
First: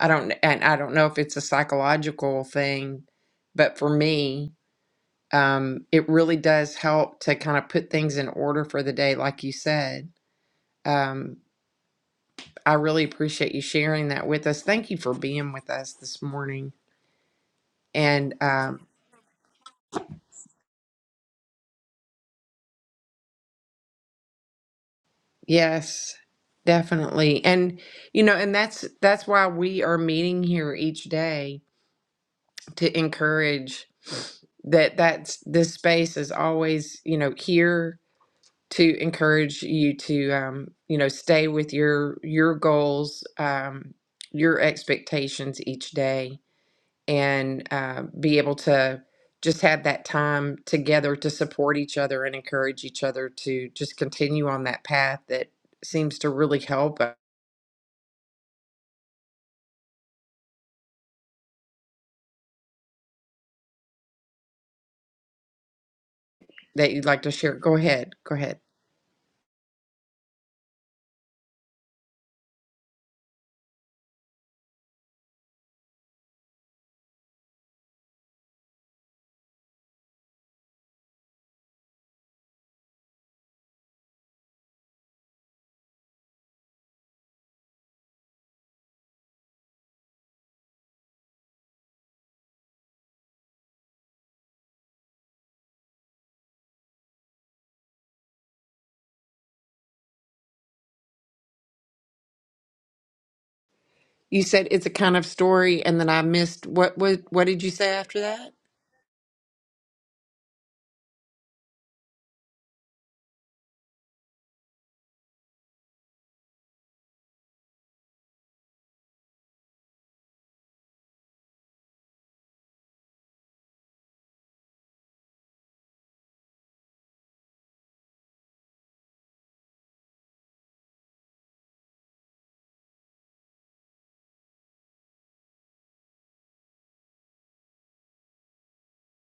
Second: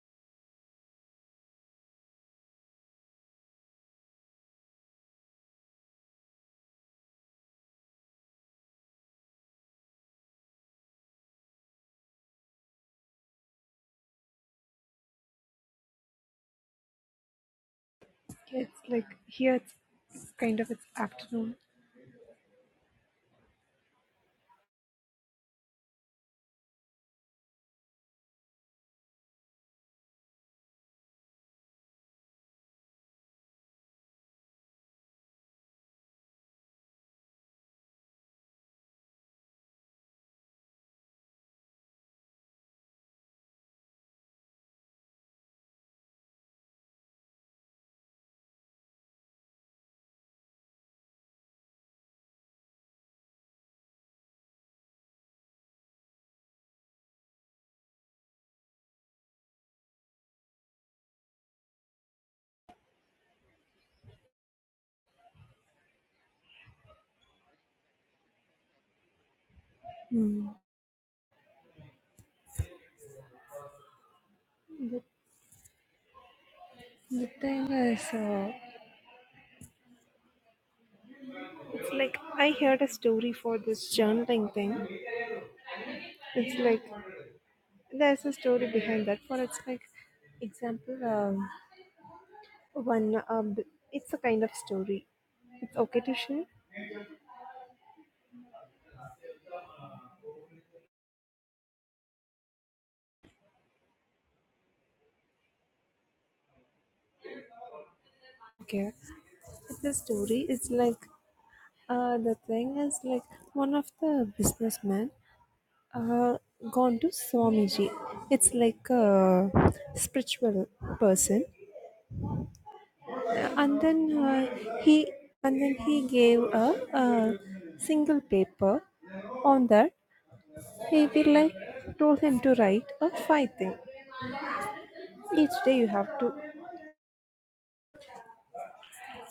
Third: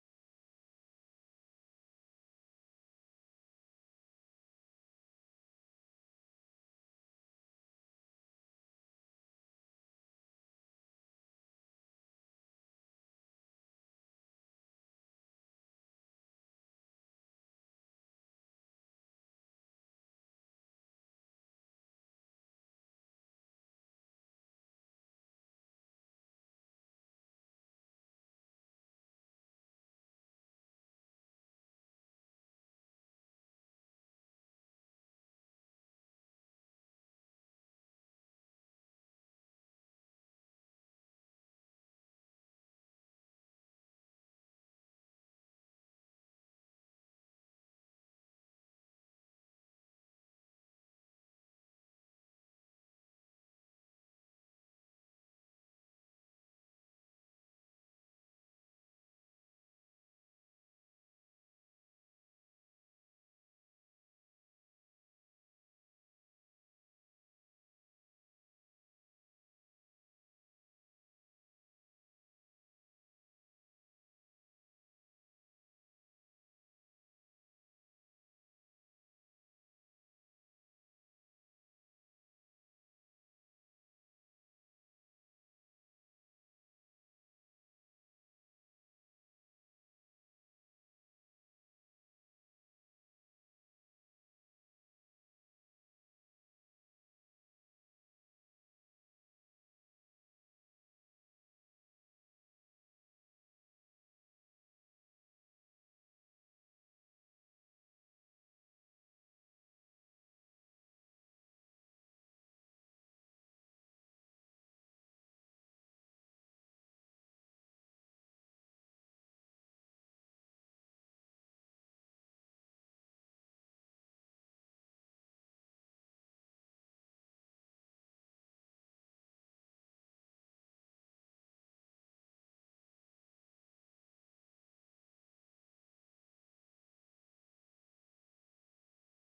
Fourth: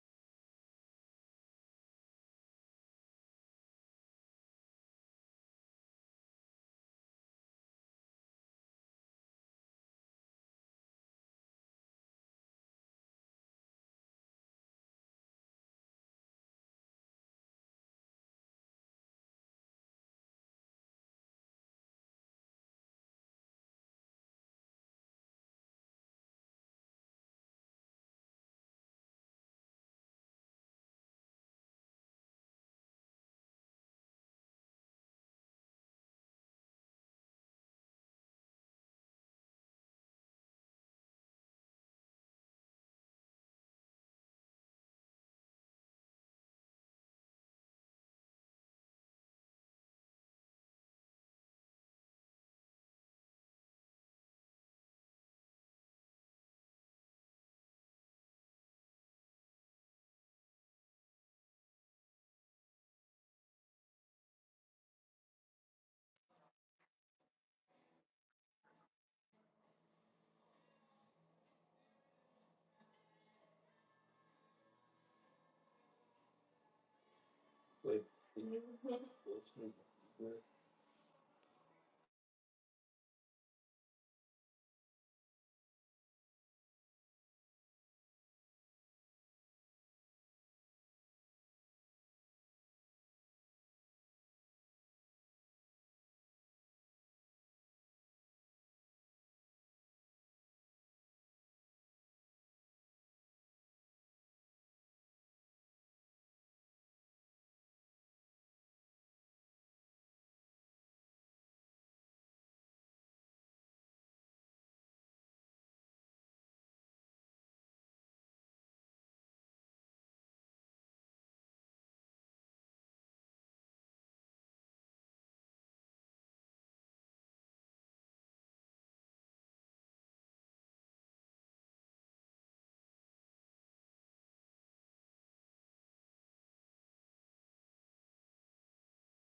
Speaker 1: I don't, and I don't know if it's a psychological thing, but for me, um, it really does help to kind of put things in order for the day, like you said. Um, I really appreciate you sharing that with us. Thank you for being with us this morning. And um,
Speaker 3: It's like here it's, it's kind of it's afternoon.
Speaker 1: Yes, definitely. And you know, and that's that's why we are meeting here each day to encourage that that's this space is always, you know, here to encourage you to um, you know, stay with your your goals, um, your expectations each day and uh, be able to just have that time together to support each other and encourage each other to just continue on that path that seems to really help uh, that you'd like to share go ahead go ahead
Speaker 3: Hmm. The thing is, uh, it's like I heard a story for this journaling thing. It's like there's a story behind that. For it's like example, um, one uh, b- it's a kind of story it's okay to share
Speaker 1: you said it's a kind of story and then i missed what what what did you say after that
Speaker 3: okay the story is like uh, the thing is like one of the businessmen uh, gone to swamiji it's like a spiritual person and then uh, he and then he gave a, a single paper on that he will like told him to write a five thing each day you have to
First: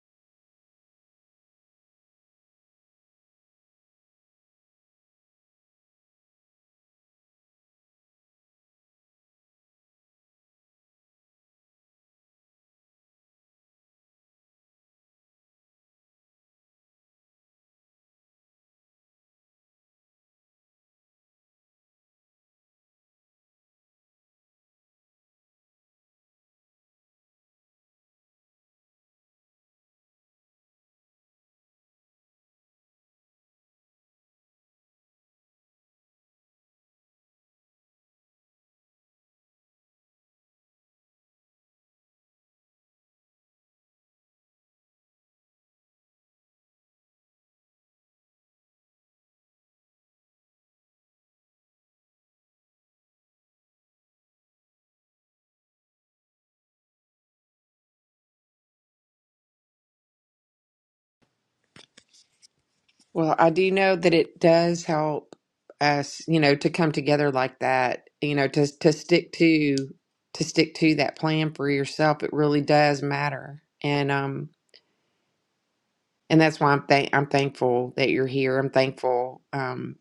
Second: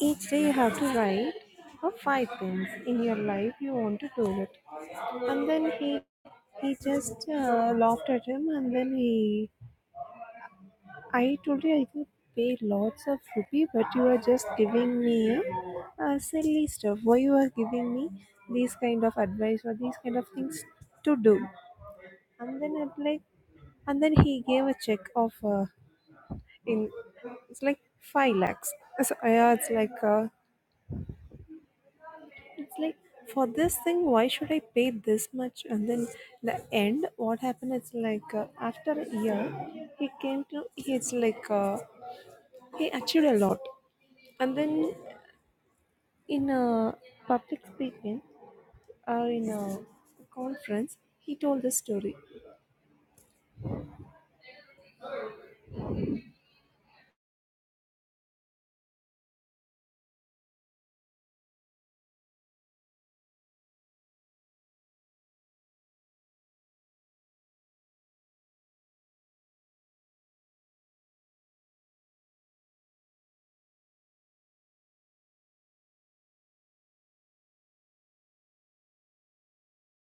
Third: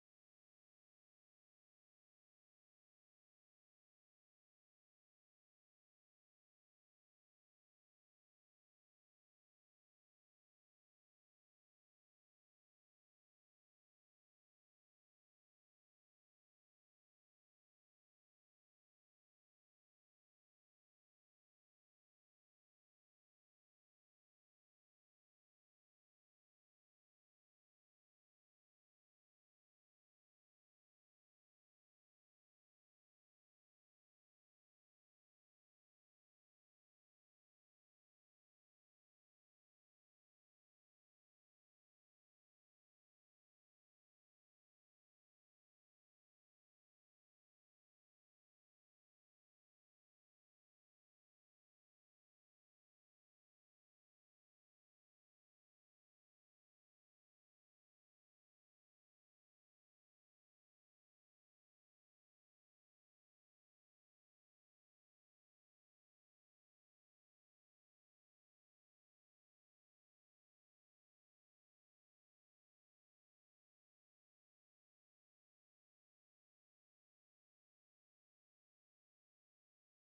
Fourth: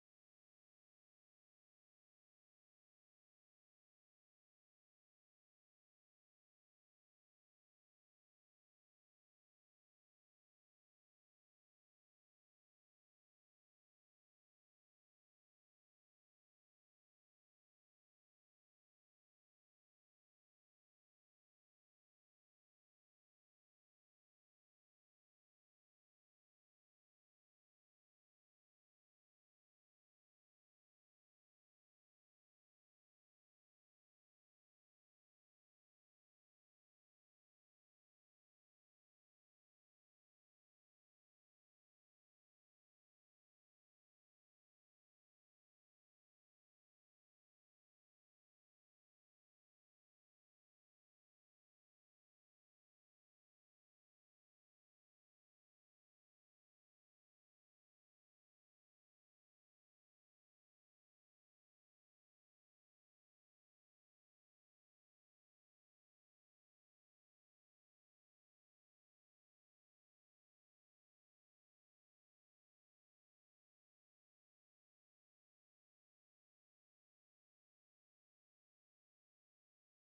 Speaker 3: Each day you have to write uh, five things in your life you want to do it. And then he he just uh, laughed at him and then he I told you I could pay lots of rupee but you are just giving me uh, silly stuff. Why you are giving me these kind of advice or these kind of things to do? And then I'm like and then he gave a check of uh, in it's like five lakhs. So, yeah, it's like uh, It's like for this thing, why should I pay this much? And then the end, what happened? It's like uh, after a year, he came to. He's like uh, he achieved a lot, and then in a public speaking, uh, in a conference, he told this story.
Speaker 1: well i do know that it does help us you know to come together like that you know to to stick to to stick to that plan for yourself it really does matter and um and that's why I'm thank I'm thankful that you're here. I'm thankful um,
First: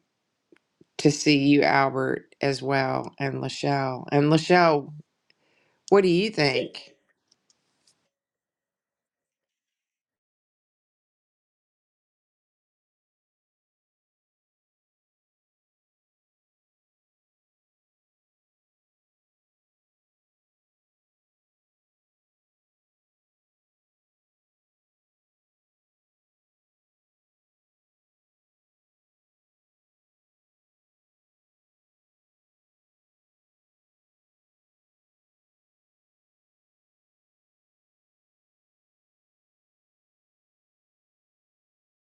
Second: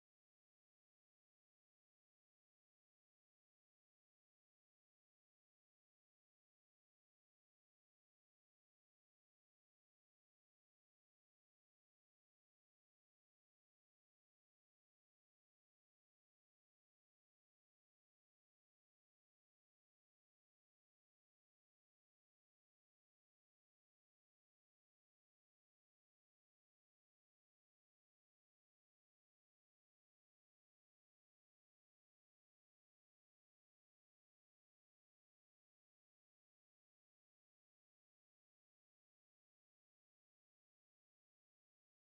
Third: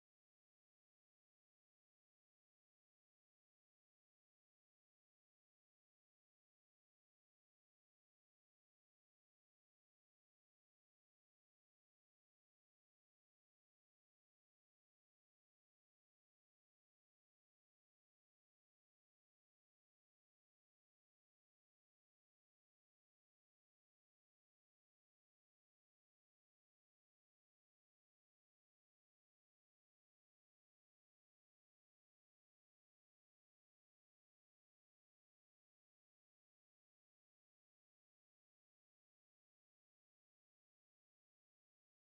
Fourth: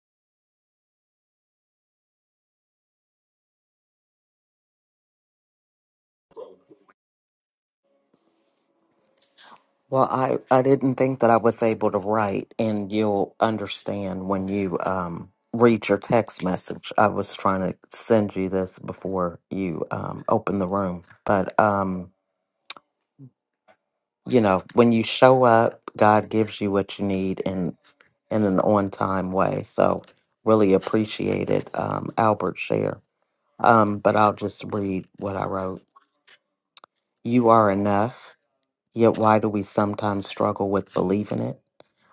Speaker 1: to see you, Albert, as well, and Lachelle. And Lachelle, what do you think?
Speaker 4: Well, I, I didn't think that I was able to write, and you'll understand when you um, read your text message. I was trying to send you this before you um, open the room. But, um, you know, when you show up, God gives you what you need in, in an on time way. So, really appreciated um, Albert's share. Um, but I'll just read what I wrote You are enough, yet why do we sometimes struggle with believing it?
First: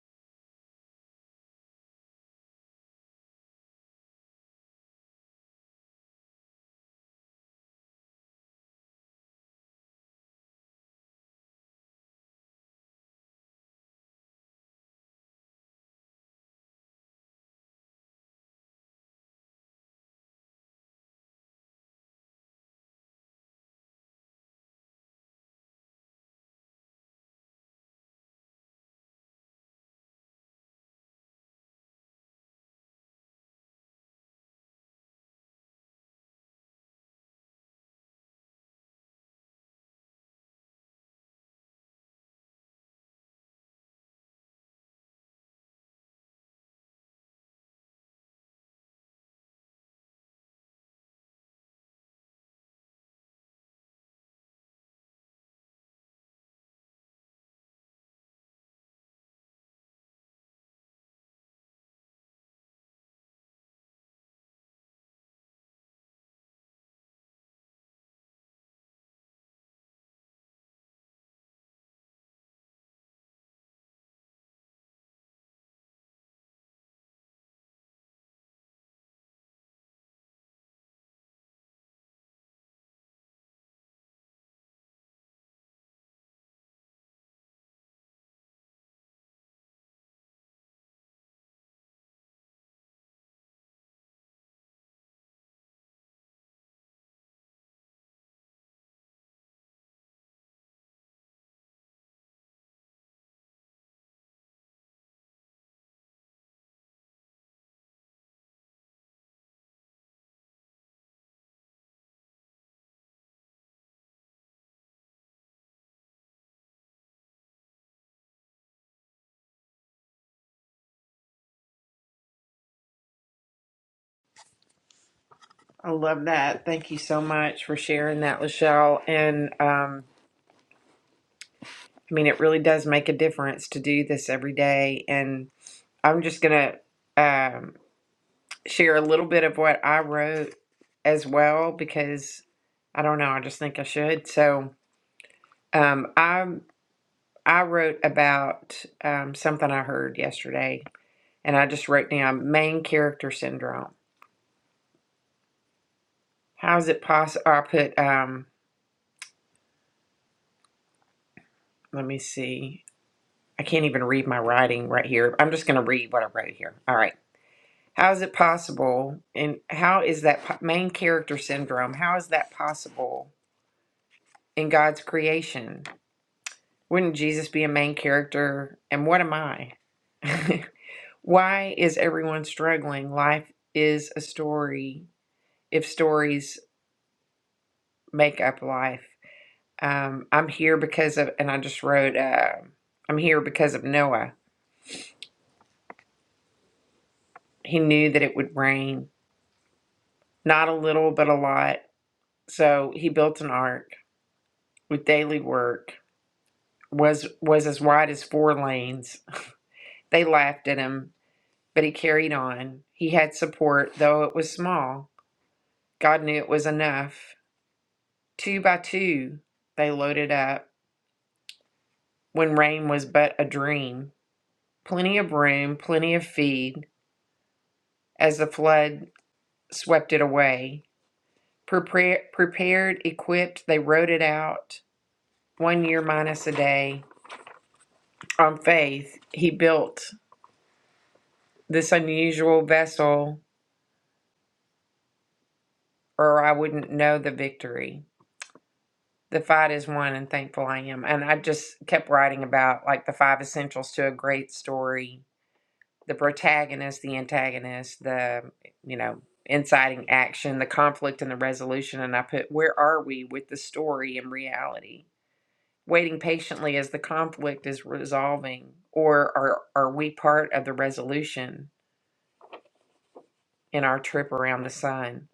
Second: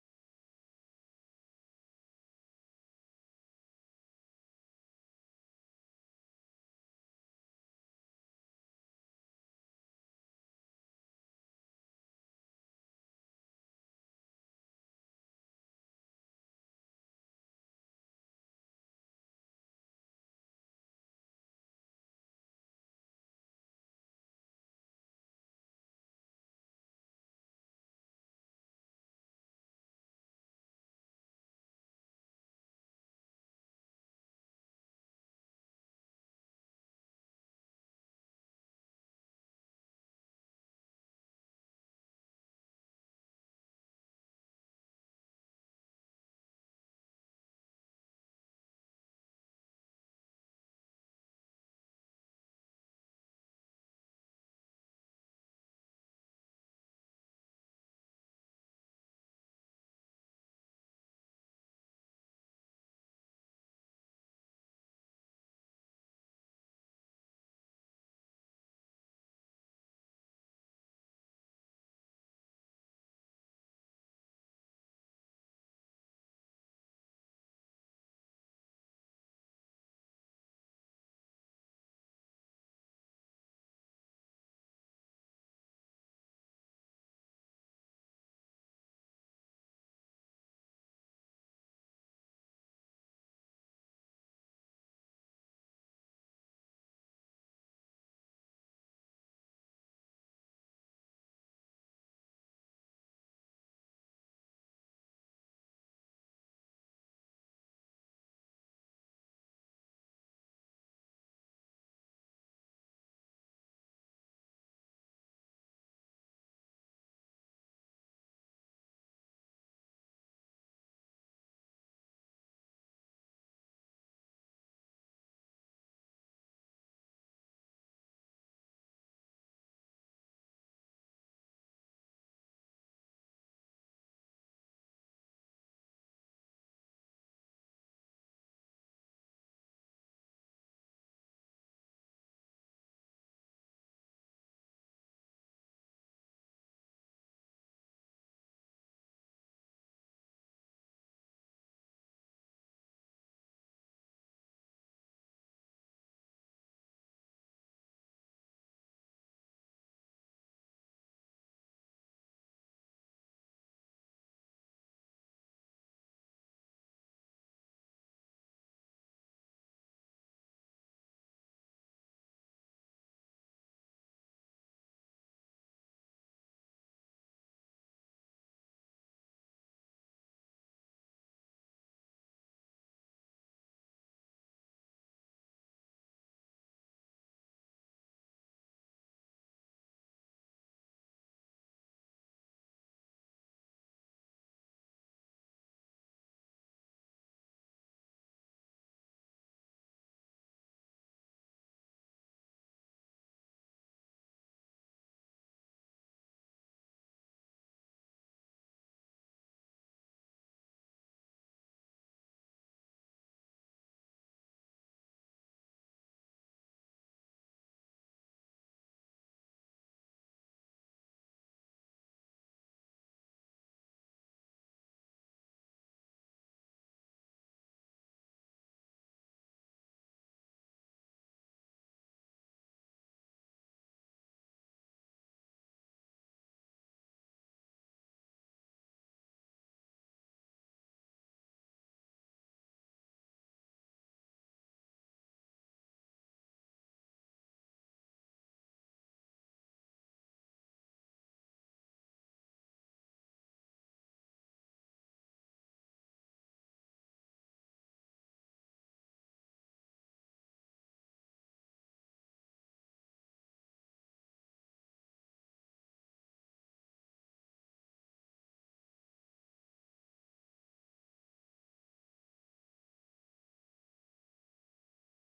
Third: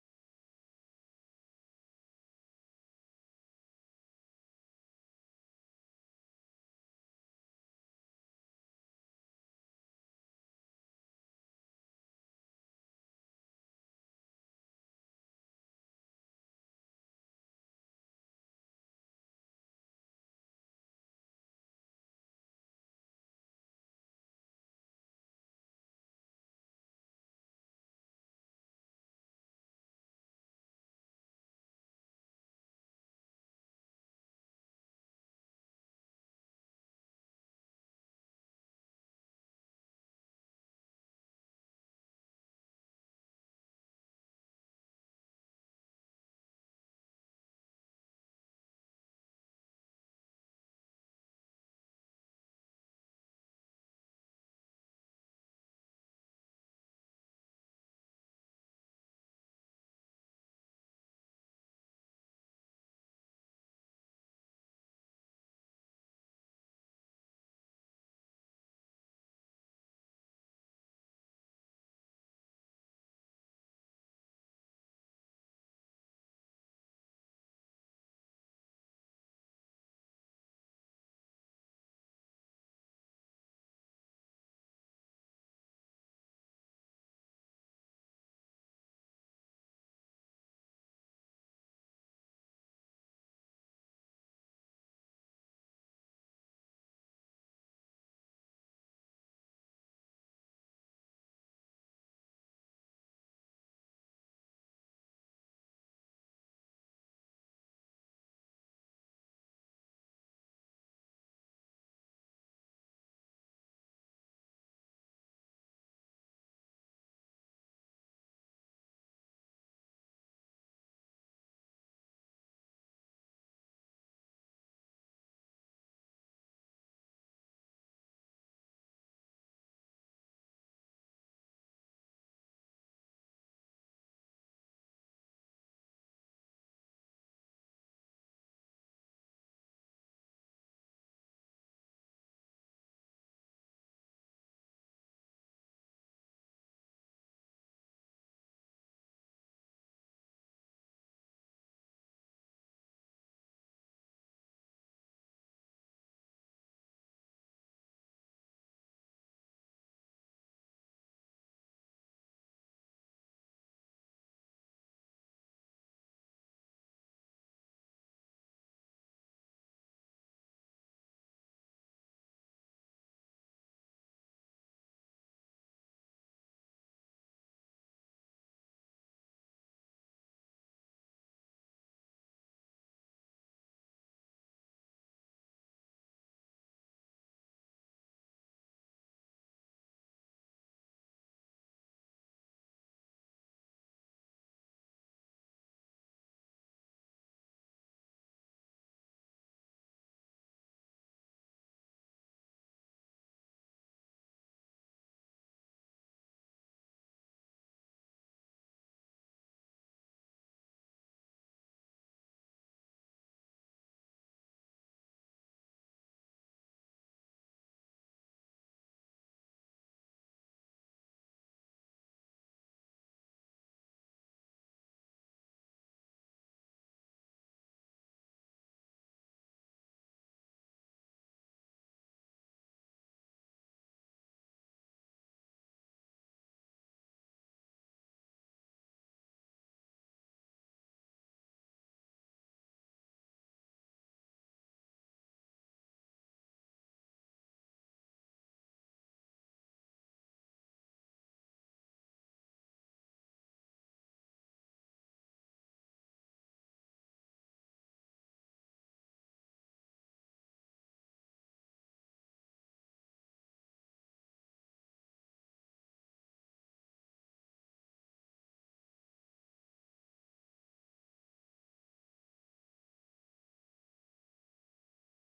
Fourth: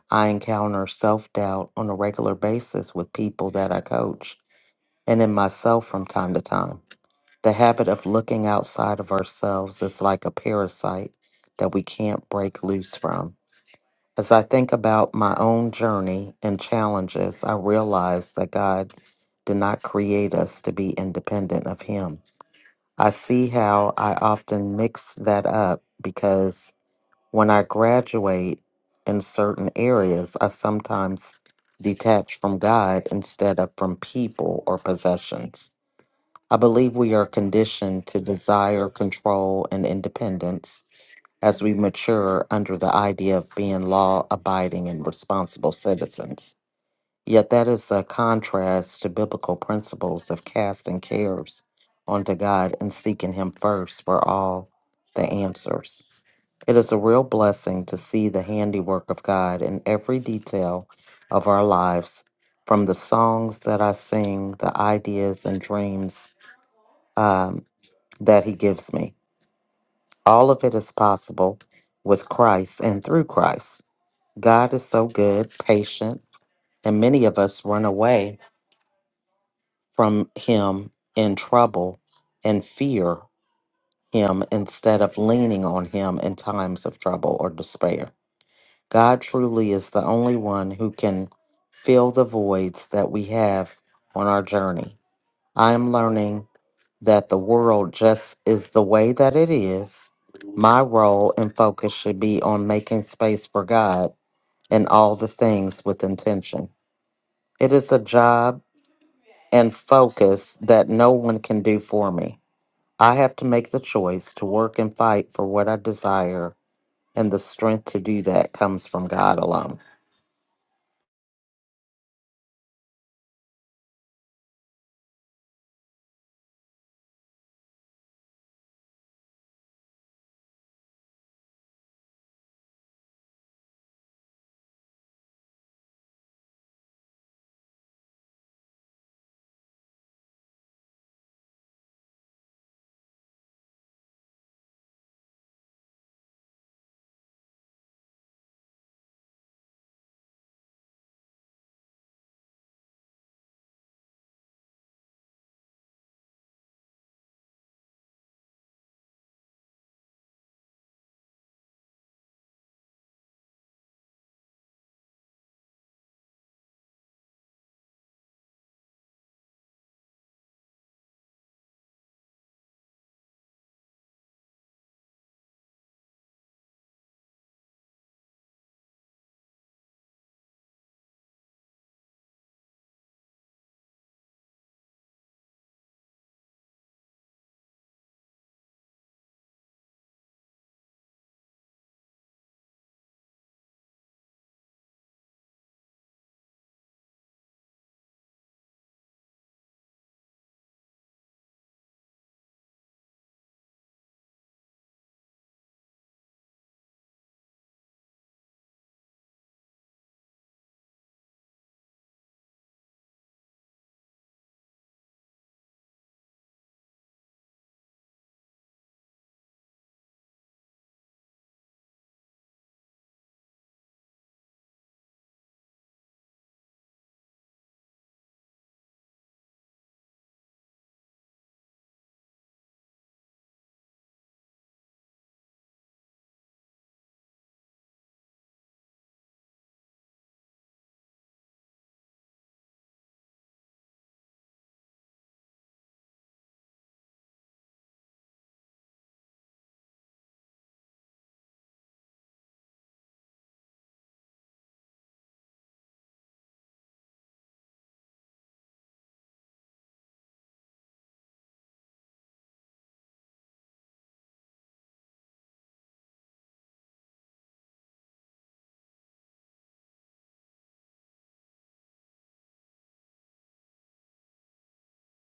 Speaker 4: I encounter self doubt on a regular basis with people that I coach and in myself from time to time. The habit of looking outside of ourselves is like a parasite that we can't break loose from. As I think about my own journey and challenges, I realize that God did not create us to be independent of Him. I see how I often mix that up because when I graduate in certain areas, I sometimes detach from God instead of from people or possessions. I believe we are conditioned to desire control and independence as we mature under the idea of being law abiding and responsible citizens. Yet that is a contrast to biblical principles of casting cares onto God and seeking Him first for all the answers. It is a real blessing to see the handiwork of God in every detail of our lives, from the songs that I sing, the ideas and dreams um, that He gives me. All of it is possible with Christ and through Christ. God is so good, patient, and many of us run away from Him in trouble and fear Him instead of leaning on Him in times of trouble or despair. God truly is the only one who can fill the voids that we have on our journey. I am learning that the world just is the way that it is. My role and focus should be on making space for God and all the things with intention. It is a job and focus that no one can do for me. I have to make the choice to work and fight for what I desire, and the strength to do that comes from God alone.
Speaker 1: I love that. Thank you so much for sharing that, Lachelle. And um, I mean, it really does make a difference to do this every day. And I'm just going to um, share a little bit of what I wrote as well because I don't know. I just think I should. So um, I I wrote about um, something I heard yesterday, and I just wrote down main character syndrome. How is it possible? I put, um, let me see. I can't even read my writing right here. I'm just going to read what I wrote here. All right. How is it possible? And how is that po- main character syndrome? How is that possible in God's creation? Wouldn't Jesus be a main character? And what am I? <laughs> Why is everyone struggling? Life is a story if stories make up life. Um, I'm here because of, and I just wrote, uh, I'm here because of Noah. He knew that it would rain, not a little, but a lot. So he built an ark with daily work. was was as wide as four lanes. They laughed at him, but he carried on. He had support, though it was small. God knew it was enough. Two by two, they loaded up when rain was but a dream. Plenty of room, plenty of feed, as the flood swept it away. Prepare, prepared, equipped, they rode it out, one year minus a day. On faith, he built this unusual vessel, or I wouldn't know the victory. The fight is won, and thankful I am. And I just kept writing about like the five essentials to a great story the protagonist, the antagonist, the, you know, inciting action, the conflict, and the resolution. And I put, where are we with the story and reality? waiting patiently as the conflict is resolving, or are, are we part of the resolution in our trip around the sun?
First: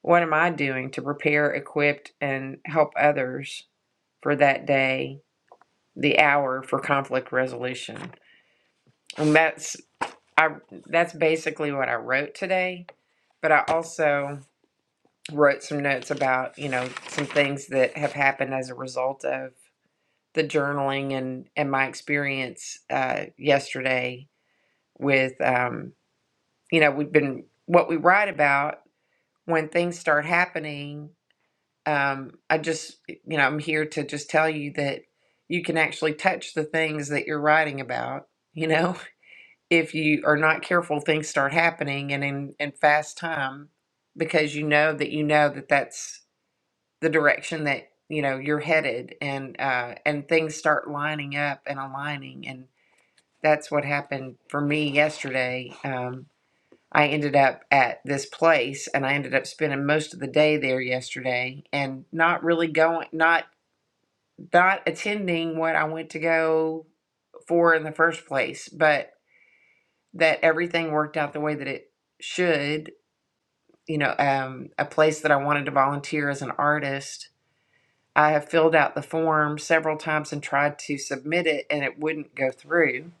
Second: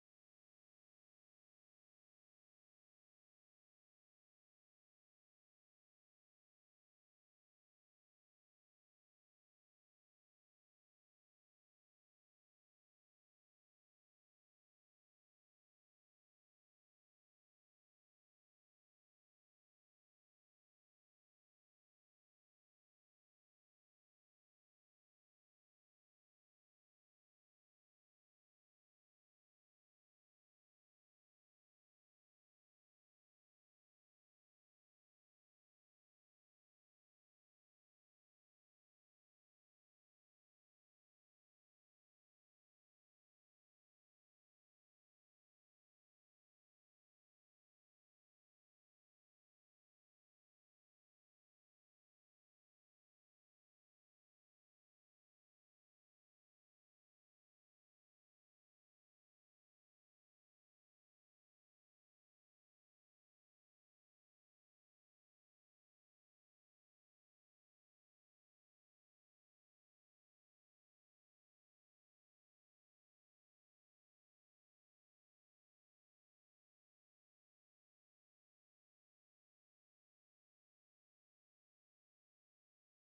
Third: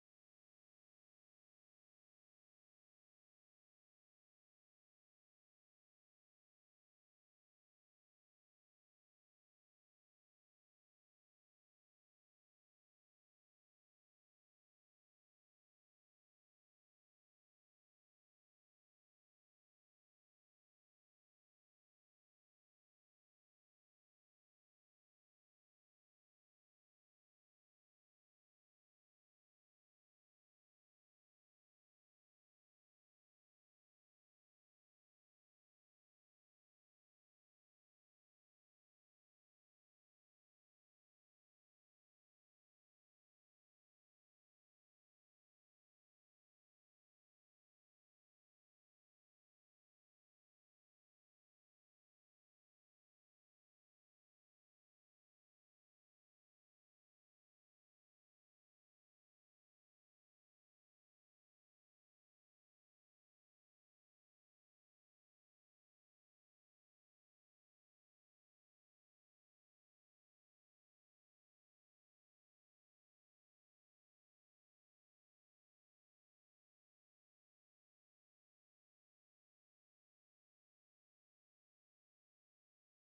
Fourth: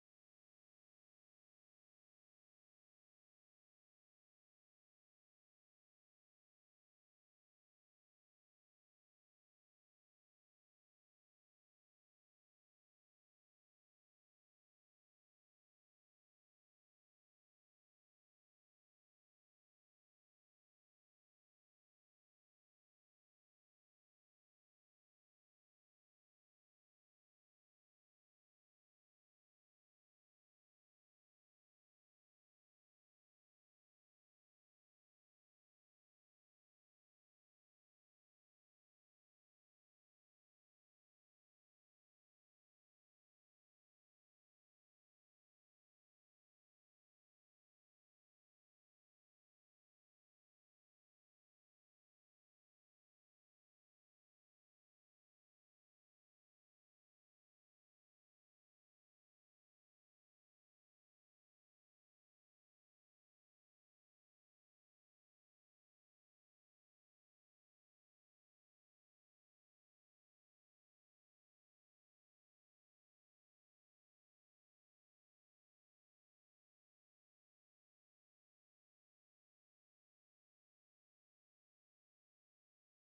Speaker 1: What am I doing to prepare, equip, and help others for that day, the hour for conflict resolution? And that's I that's basically what I wrote today, but I also wrote some notes about, you know, some things that have happened as a result of the journaling and and my experience uh yesterday with um, you know we've been what we write about when things start happening um, i just you know i'm here to just tell you that you can actually touch the things that you're writing about you know <laughs> if you are not careful things start happening and in, in fast time because you know that you know that that's the direction that you know you're headed and uh, and things start lining up and aligning and that's what happened for me yesterday um, I ended up at this place and I ended up spending most of the day there yesterday and not really going not not attending what I went to go for in the first place, but that everything worked out the way that it should. You know, um, a place that I wanted to volunteer as an artist. I have filled out the form several times and tried to submit it and it wouldn't go through.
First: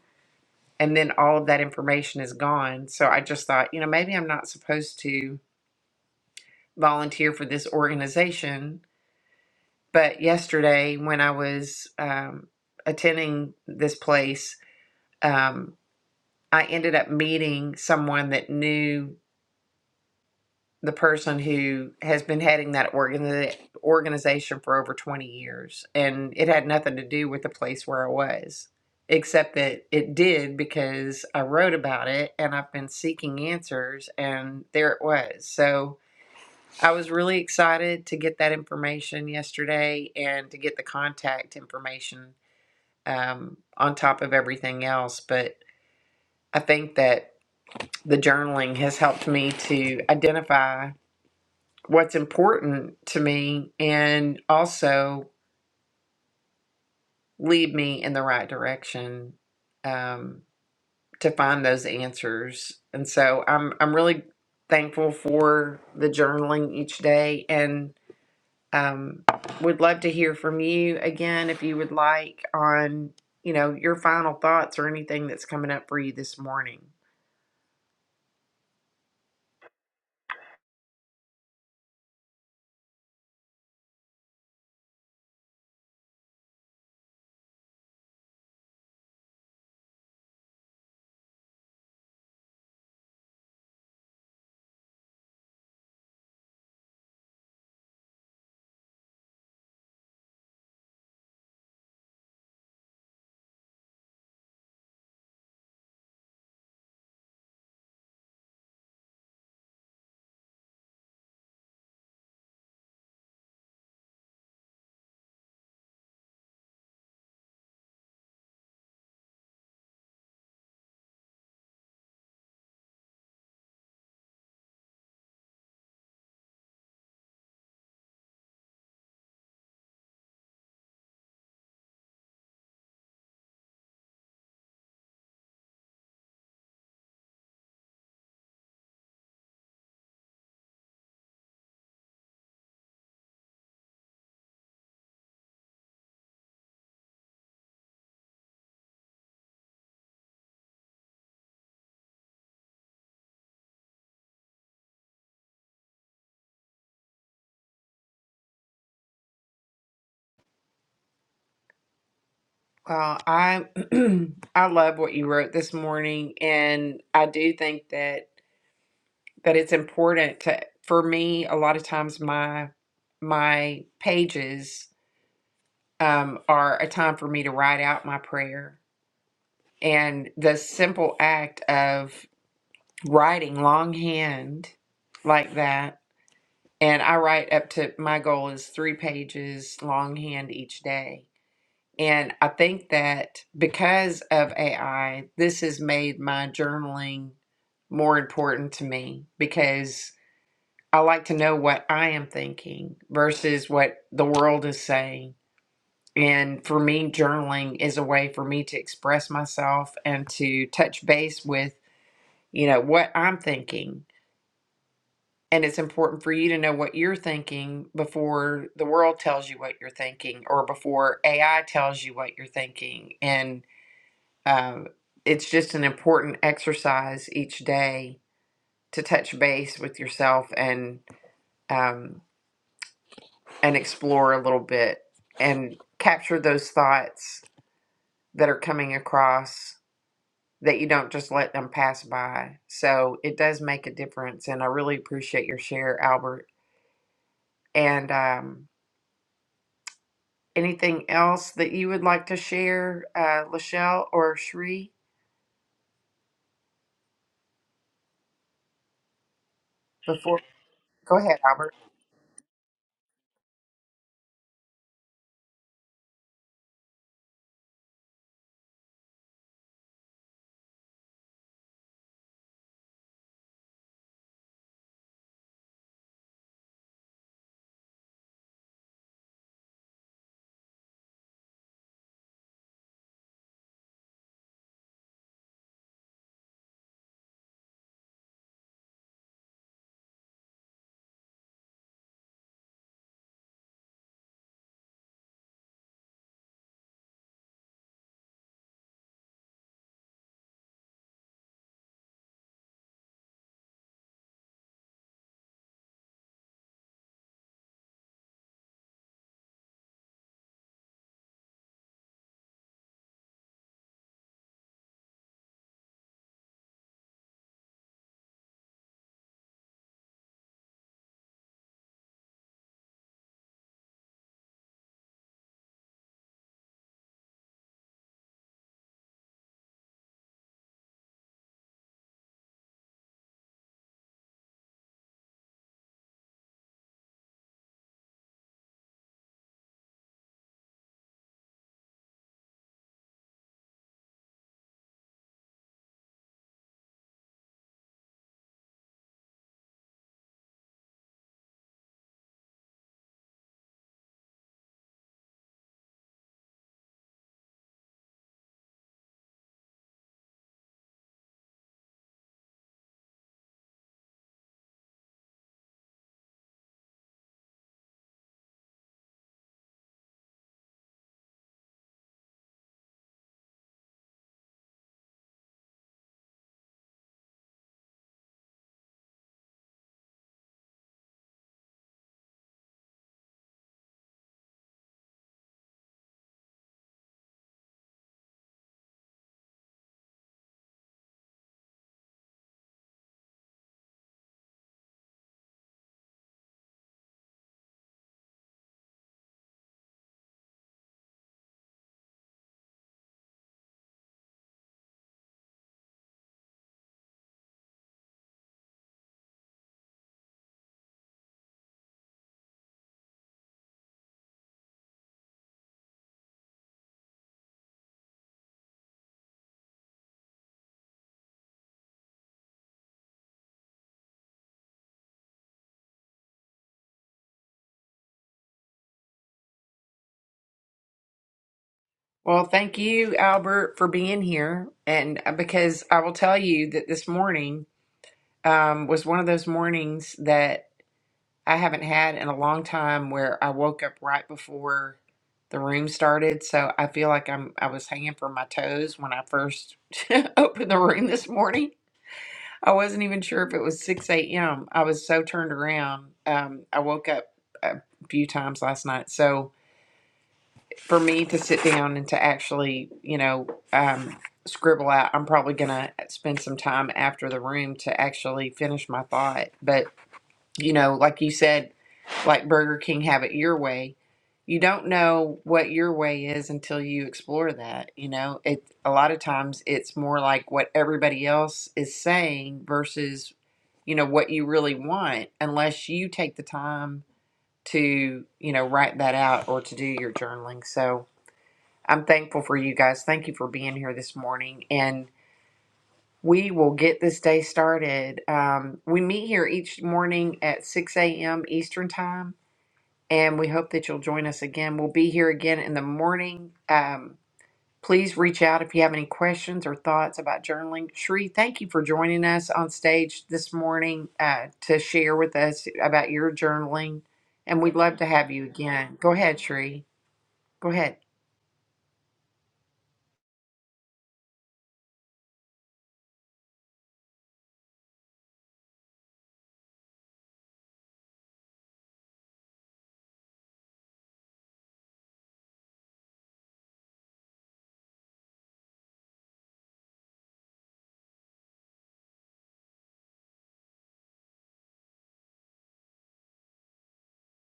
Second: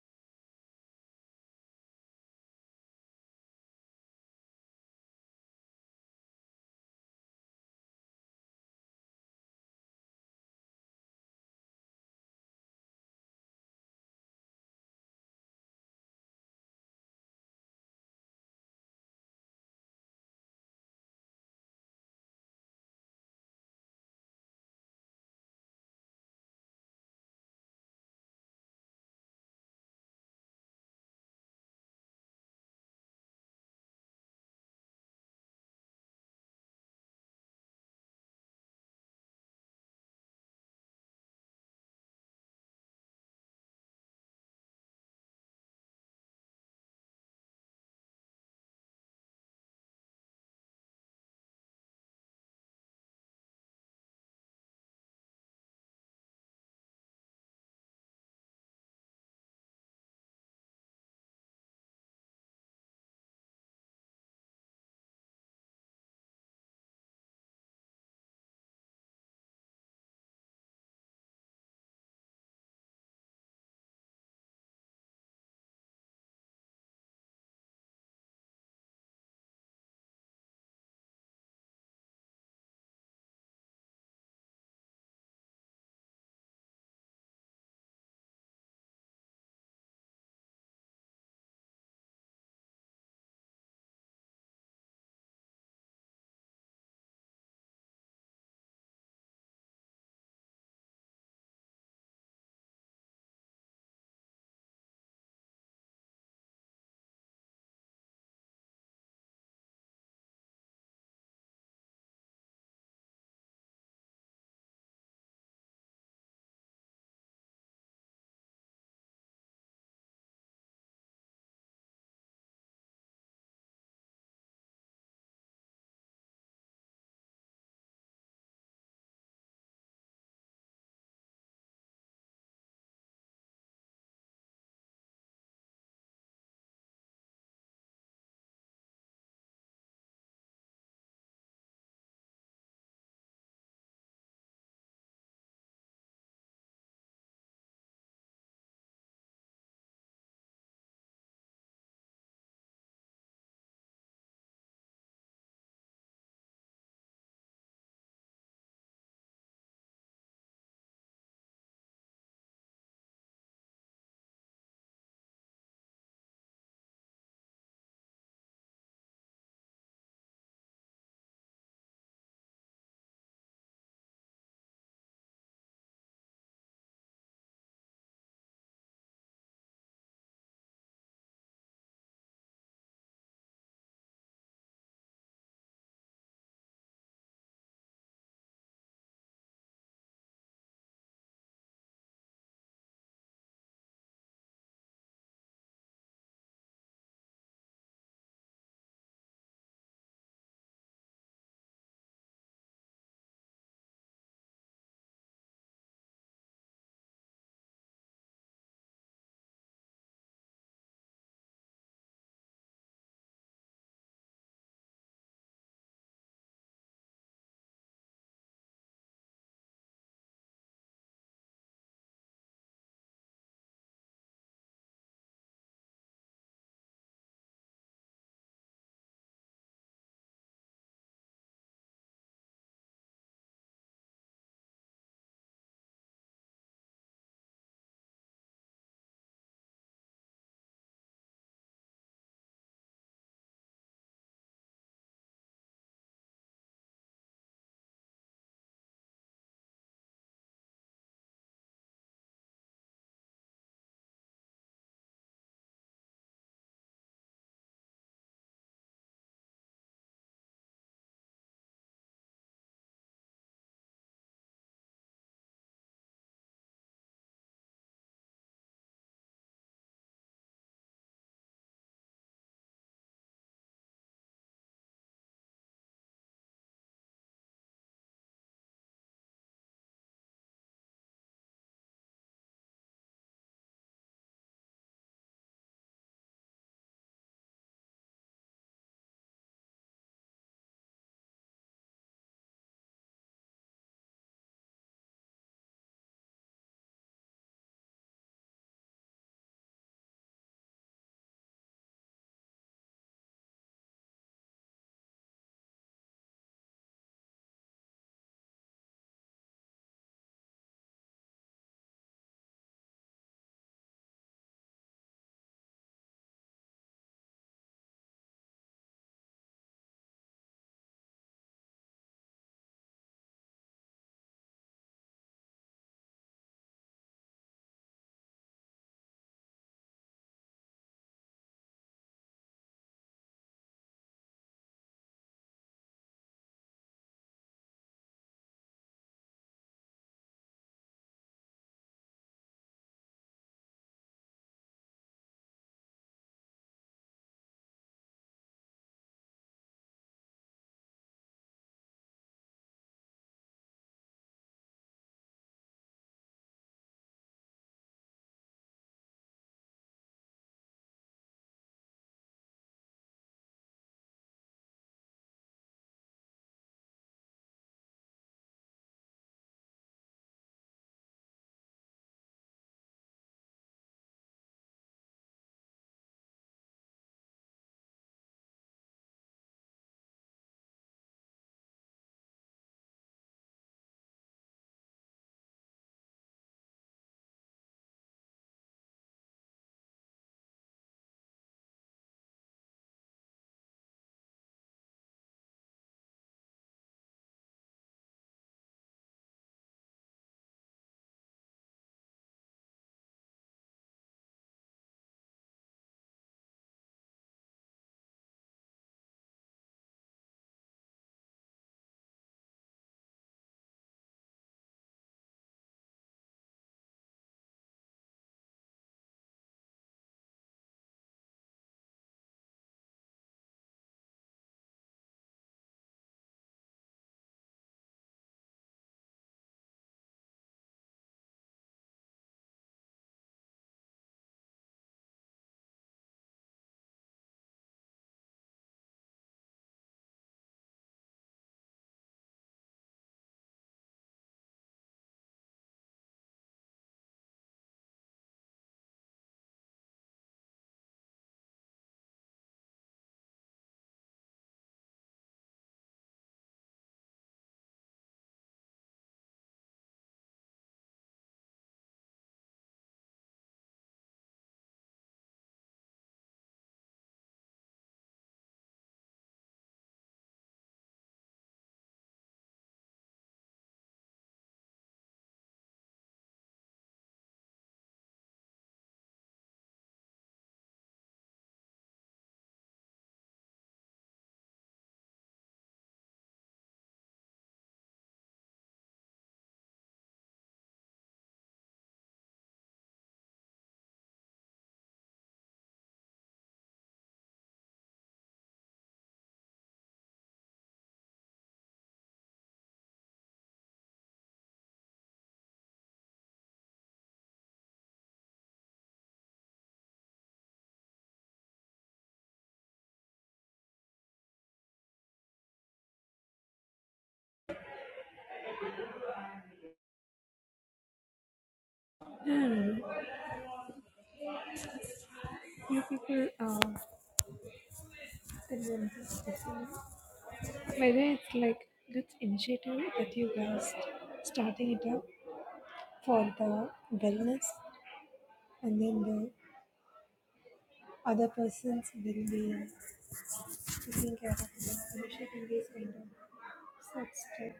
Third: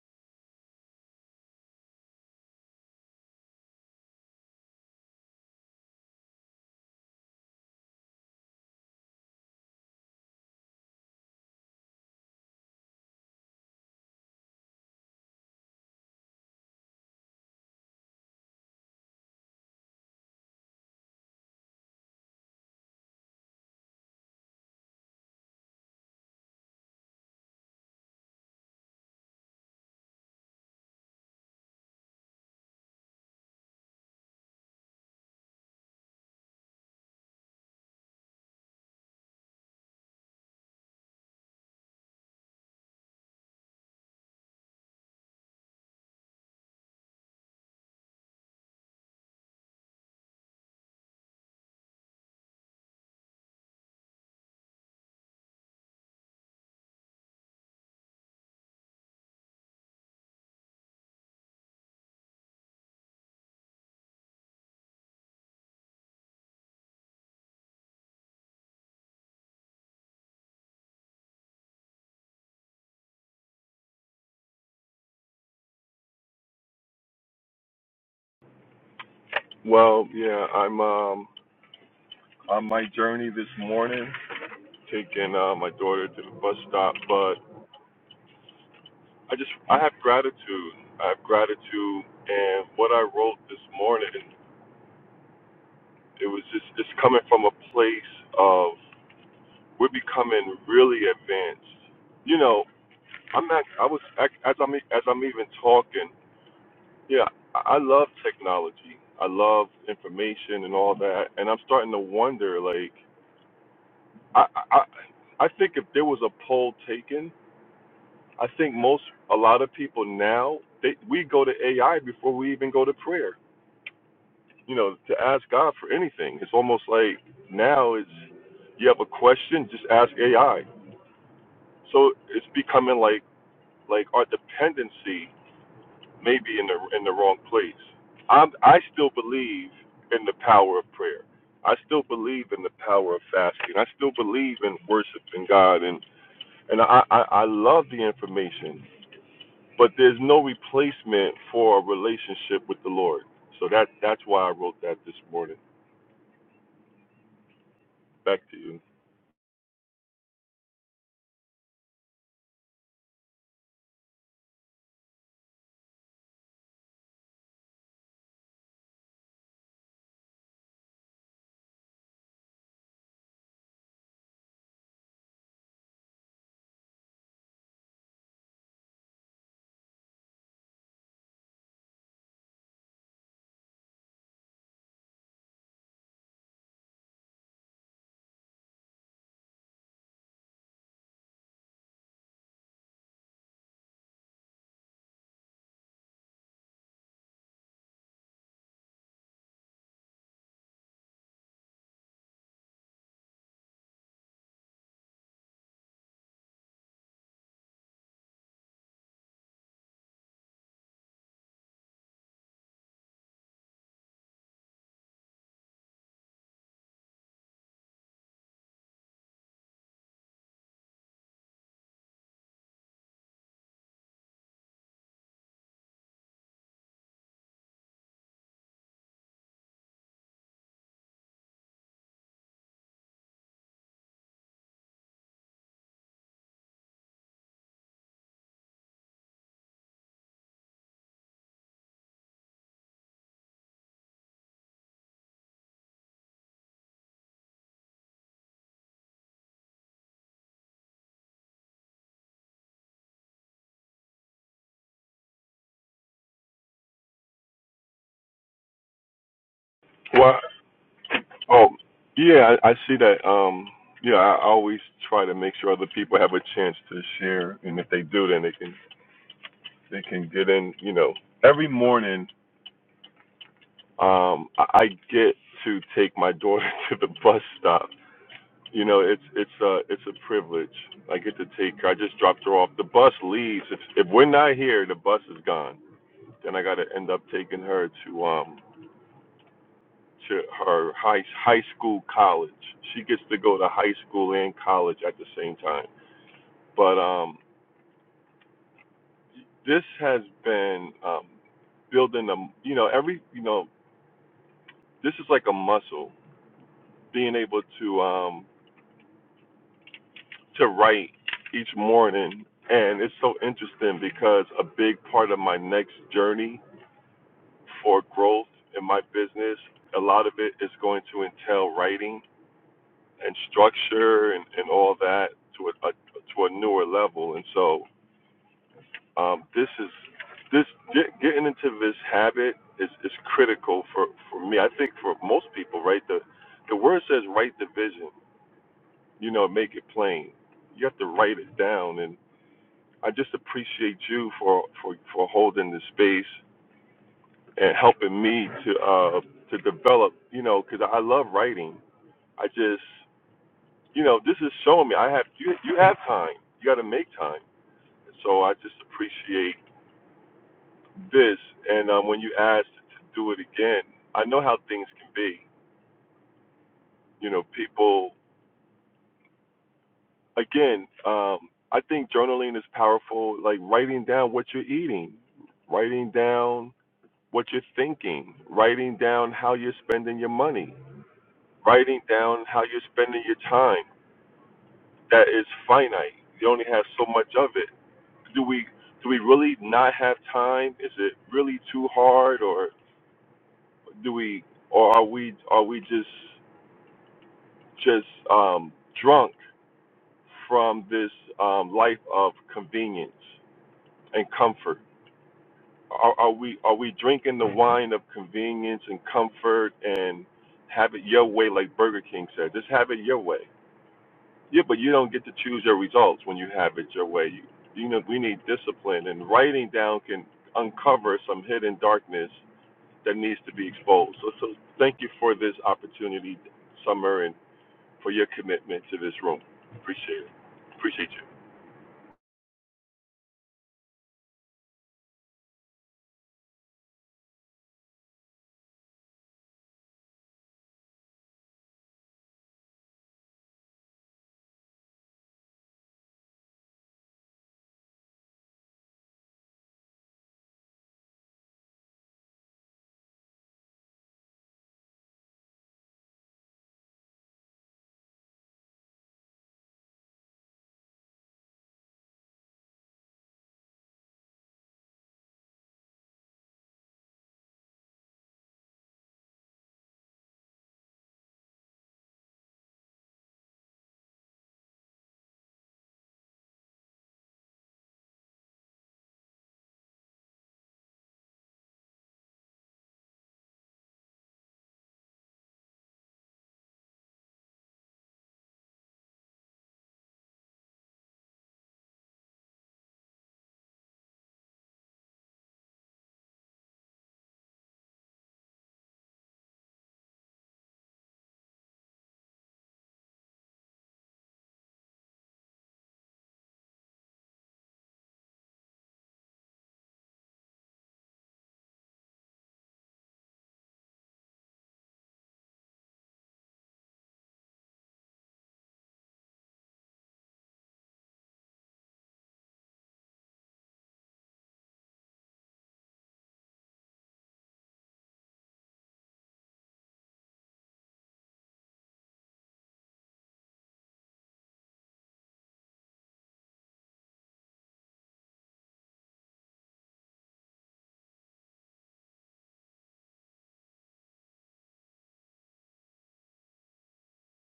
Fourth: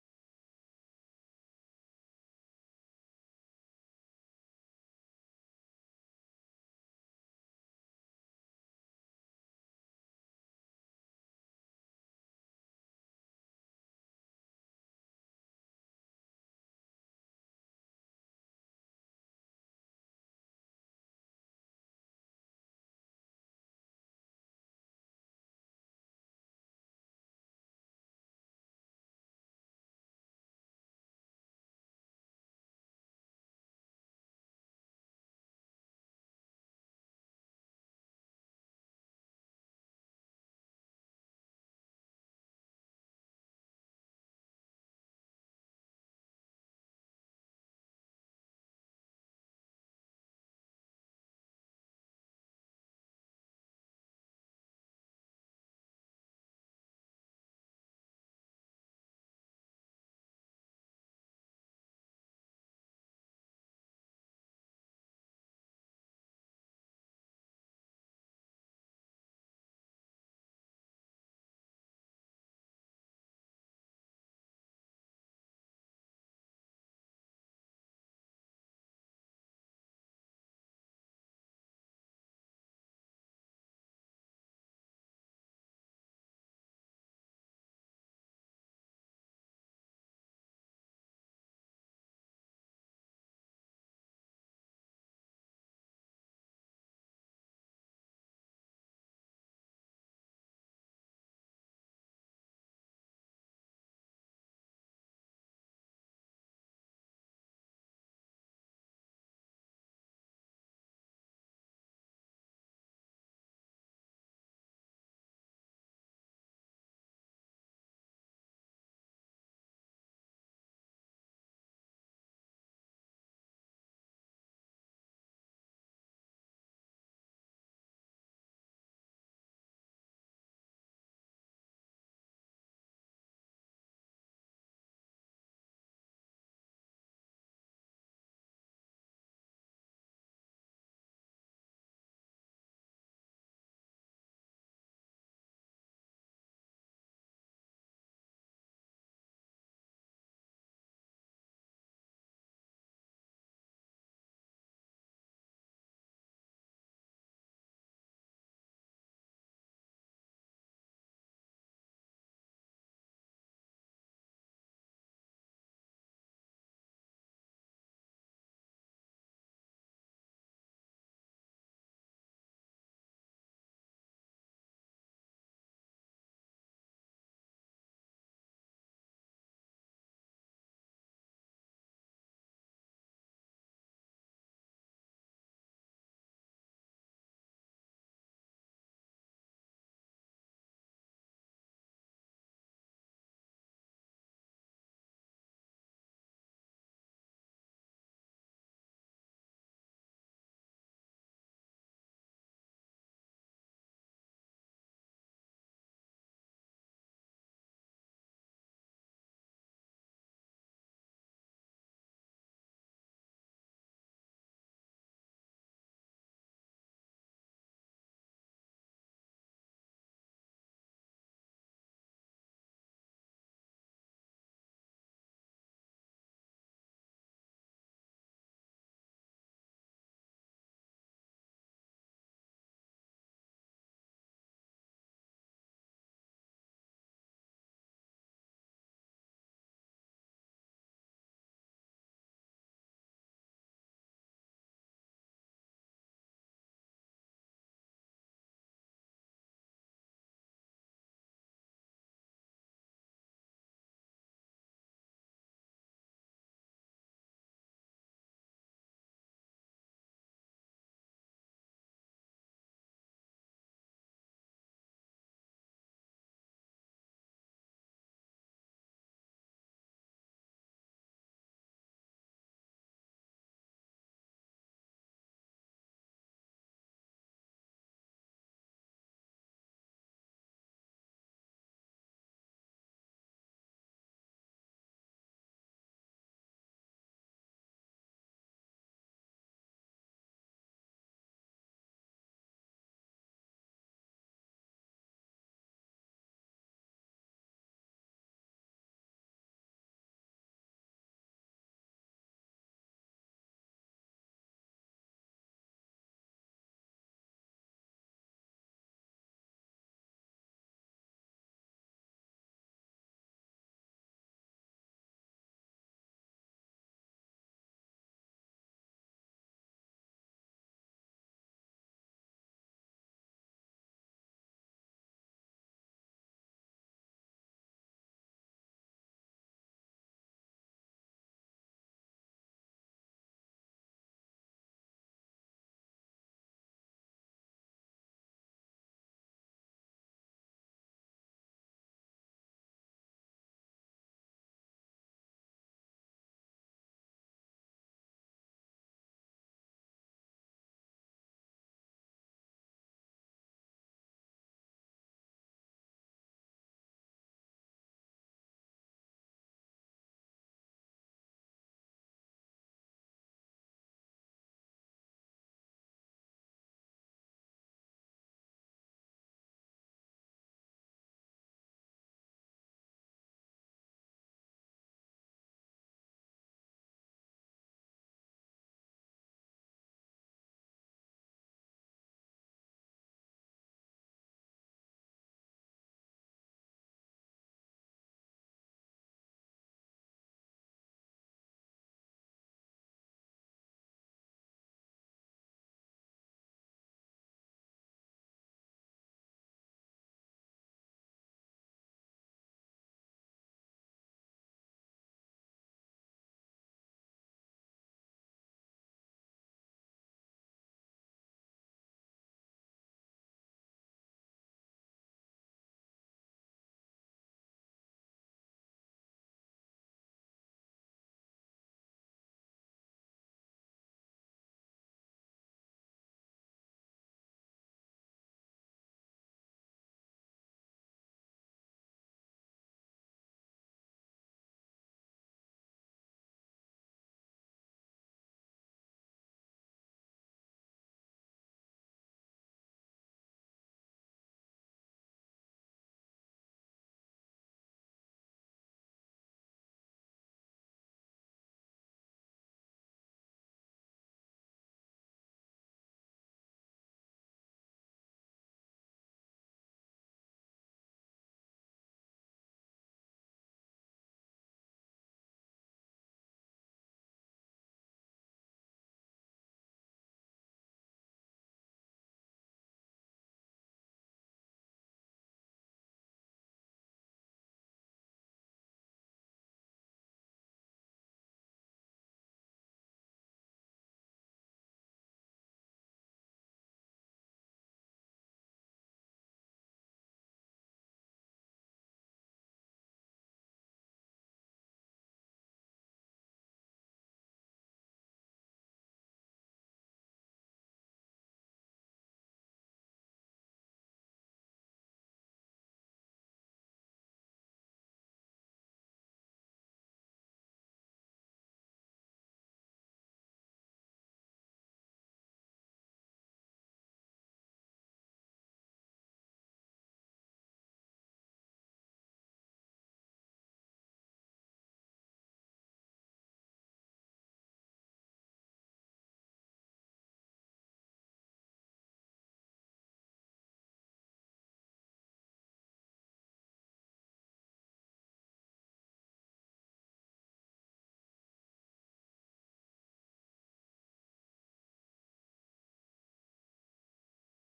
Speaker 1: And then all of that information is gone. So I just thought, you know, maybe I'm not supposed to volunteer for this organization. But yesterday, when I was um, attending this place, um, I ended up meeting someone that knew the person who has been heading that organi- organization for over 20 years. And it had nothing to do with the place where I was, except that it did because I wrote about it and I've been seeking answers, and there it was. So, I was really excited to get that information yesterday and to get the contact information um, on top of everything else. But I think that the journaling has helped me to identify what's important to me and also lead me in the right direction um, to find those answers. And so I'm I'm really thankful for the journaling each day and um, would love to hear from you again if you would like on you know your final thoughts or anything that's coming up for you this morning
Speaker 2: Well, yeah, I'm. um. on my journey this morning, taking uh, my daughter to the bus stop. But I just, I have gratitude. I have gratitude, and what I wrote this morning, it was just, it's coming from a place of we're becoming really advanced. You know, I'm not, I was as I'm e, as I'm even talking. Yeah, I I love technology. I love information and all that, and I'm starting to wonder, like, I I I I think if there was a poll taken I think most, a lot of people now, they, we go to AI before we even go to prayer. You know, to ask God for anything. It's almost like now it's you have a question, just ask AI. So it's becoming like like our dependency may be in the in the wrong place. I'm, I still believe in the power of prayer. I still believe in the power of fasting. I still believe in worshiping God, and and I I, I love the information. but there's no replacement for a relationship with the Lord. So that that's why I wrote that this morning. Back to you.
Speaker 1: well i <clears throat> i love what you wrote this morning and i do think that that it's important to for me a lot of times my my pages um, are a time for me to write out my prayer and the simple act of writing longhand like that And I write up to my goal is three pages longhand each day. And I think that because of AI, this has made my journaling more important to me because I like to know what I am thinking versus what the world is saying. And for me, journaling is a way for me to express myself and to touch base with, you know, what I'm thinking And it's important for you to know what you're thinking before the world tells you what you're thinking or before AI tells you what you're thinking. And um, it's just an important exercise each day to touch base with yourself and um, and explore a little bit and capture those thoughts that are coming across that you don't just let them pass by. So it does make a difference. And I really appreciate your share, Albert. And um, Anything else that you would like to share, uh, Lachelle or Sheree? Before,
Speaker 2: Well,
Speaker 1: go ahead,
Speaker 2: oh
Speaker 1: Albert.
Speaker 2: yeah, I, I see that. Um, yeah, I always try to make sure other people have a chance to share, and if they do, then they can they can get in. You know, every morning, um, I, I get to take my daughter <laughs> to the bus stop. You know, it's it's a it's a privilege. I get to take her. I just dropped her off. The bus leaves. If if we're not here, the bus is gone Then I got to end up taking her to um to her high high school college. She gets to go to high school and college at the same time. But um this has been um building a you know every you know this is like a muscle being able to um to write each morning and it's so interesting because a big part of my next journey for growth in my business a lot of it is going to entail writing and structure and, and all that to a, a to a newer level. And so um, this is this get, getting into this habit is, is critical for, for me. I think for most people, right? The the word says write the vision. You know, make it plain. You have to write it down. And I just appreciate you for for, for holding the space and helping me to uh, to develop. You know, because I love writing. I just you know, this is showing me I have you. You have time. You got to make time. So I just appreciate this. And um, when you asked to do it again, I know how things can be. You know, people. Again, um, I think journaling is powerful. Like writing down what you're eating, writing down what you're thinking, writing down how you're spending your money, writing down how you're spending your time. That is finite. You only have so much of it do we do we really not have time? Is it really too hard, or do we, or are we, are we just just um, drunk from this um, life of convenience and comfort? Are, are we are we drinking the wine of convenience and comfort and have it your way, like Burger King said? Just have it your way. Yeah, but you don't get to choose your results when you have it your way. You, you know, we need discipline, and writing down can uncover some hidden darkness that needs to be exposed. So, so thank you for this opportunity, Summer, and for your commitment to this room. Appreciate you.
Speaker 1: Well, thank you, Albert, for being here. And uh, because I will tell you that this morning um, was one of those mornings that I haven't had in a long time where I woke up right before the room started. So I feel like I'm I was hanging from my toes when I first <laughs> opened the room this morning I wasn't even sure if it was 6 a.m. I was so turned around. Um, I woke up a few times last night. So for me to sit down and to actually, you know, um, scribble out, I'm probably going to spend some time after the room to actually finish my thought. But, you know, like you said, like Burger King, have it your way. You don't know what your way is until you explore that. You know, it a lot of times it's more like what everybody else is saying versus you know what you really want unless you take the time to you know write that out or to do your journaling so i'm thankful for you guys thank you for being here this morning and we will get this day started um, we meet here each morning at 6 a.m eastern time and we hope that you'll join us again we'll be here again in the morning um, Please reach out if you have any questions or thoughts about journaling. Sheree, thank you for joining us on stage this morning uh, to share with us about your journaling. And we'd love to have you again. Go ahead, Sheree. Go ahead.
Speaker 3: You people, uh, tell them this story. whether it's like good initiative that you guys starting it up for the wellness, and then the other person's well-being, taking care of them, initiating these kind of such stuff.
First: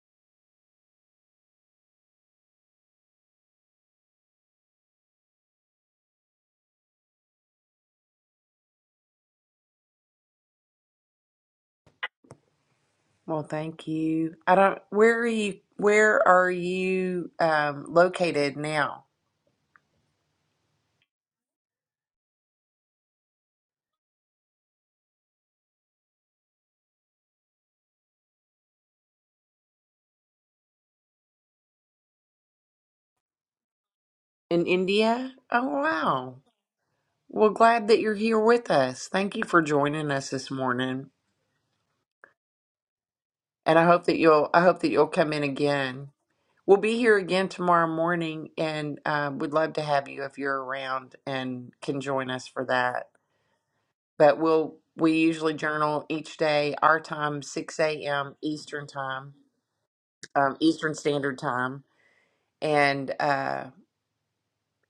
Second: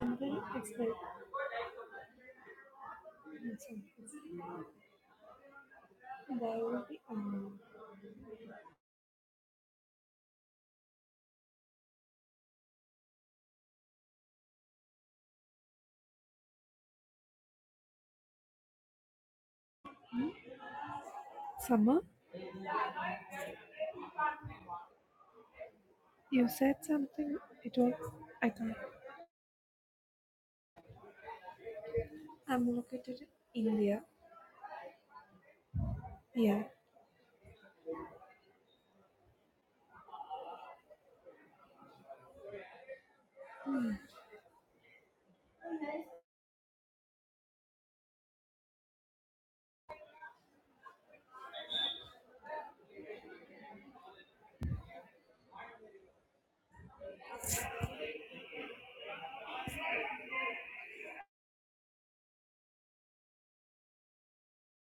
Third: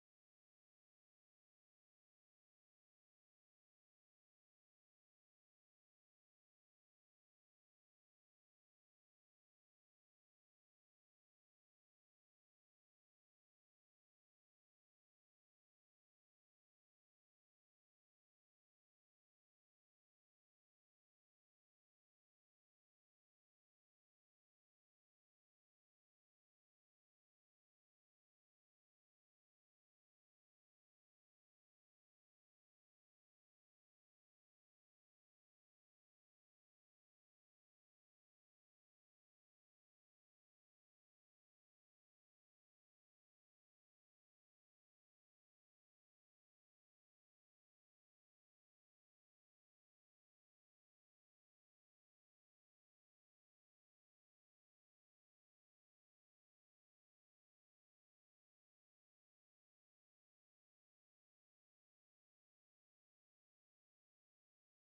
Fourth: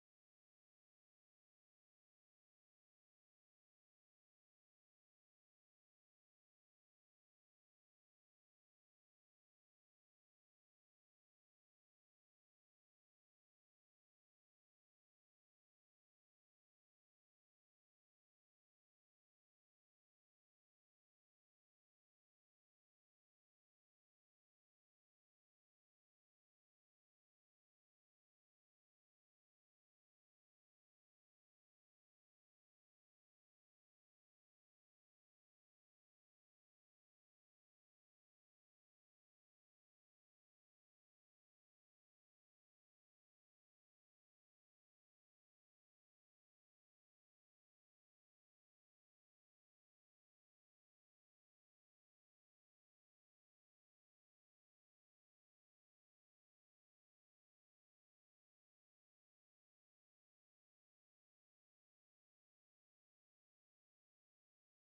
Speaker 3: And then it's like example. While um,
Speaker 1: Well, thank you. I don't, where are you, where are you um, located now?
Speaker 3: summer, you said something. It was I can't. I'm located in India.
Speaker 1: In India? Oh, wow.
Speaker 3: Yeah,
Speaker 1: Well, glad that you're here with us. Thank you for joining us this morning. And I hope that you'll, I hope that you'll come in again. We'll be here again tomorrow morning, and uh, we'd love to have you if you're around and can join us for that. But we'll we usually journal each day, our time, 6 a.m. Eastern time, um, Eastern Standard Time, and uh,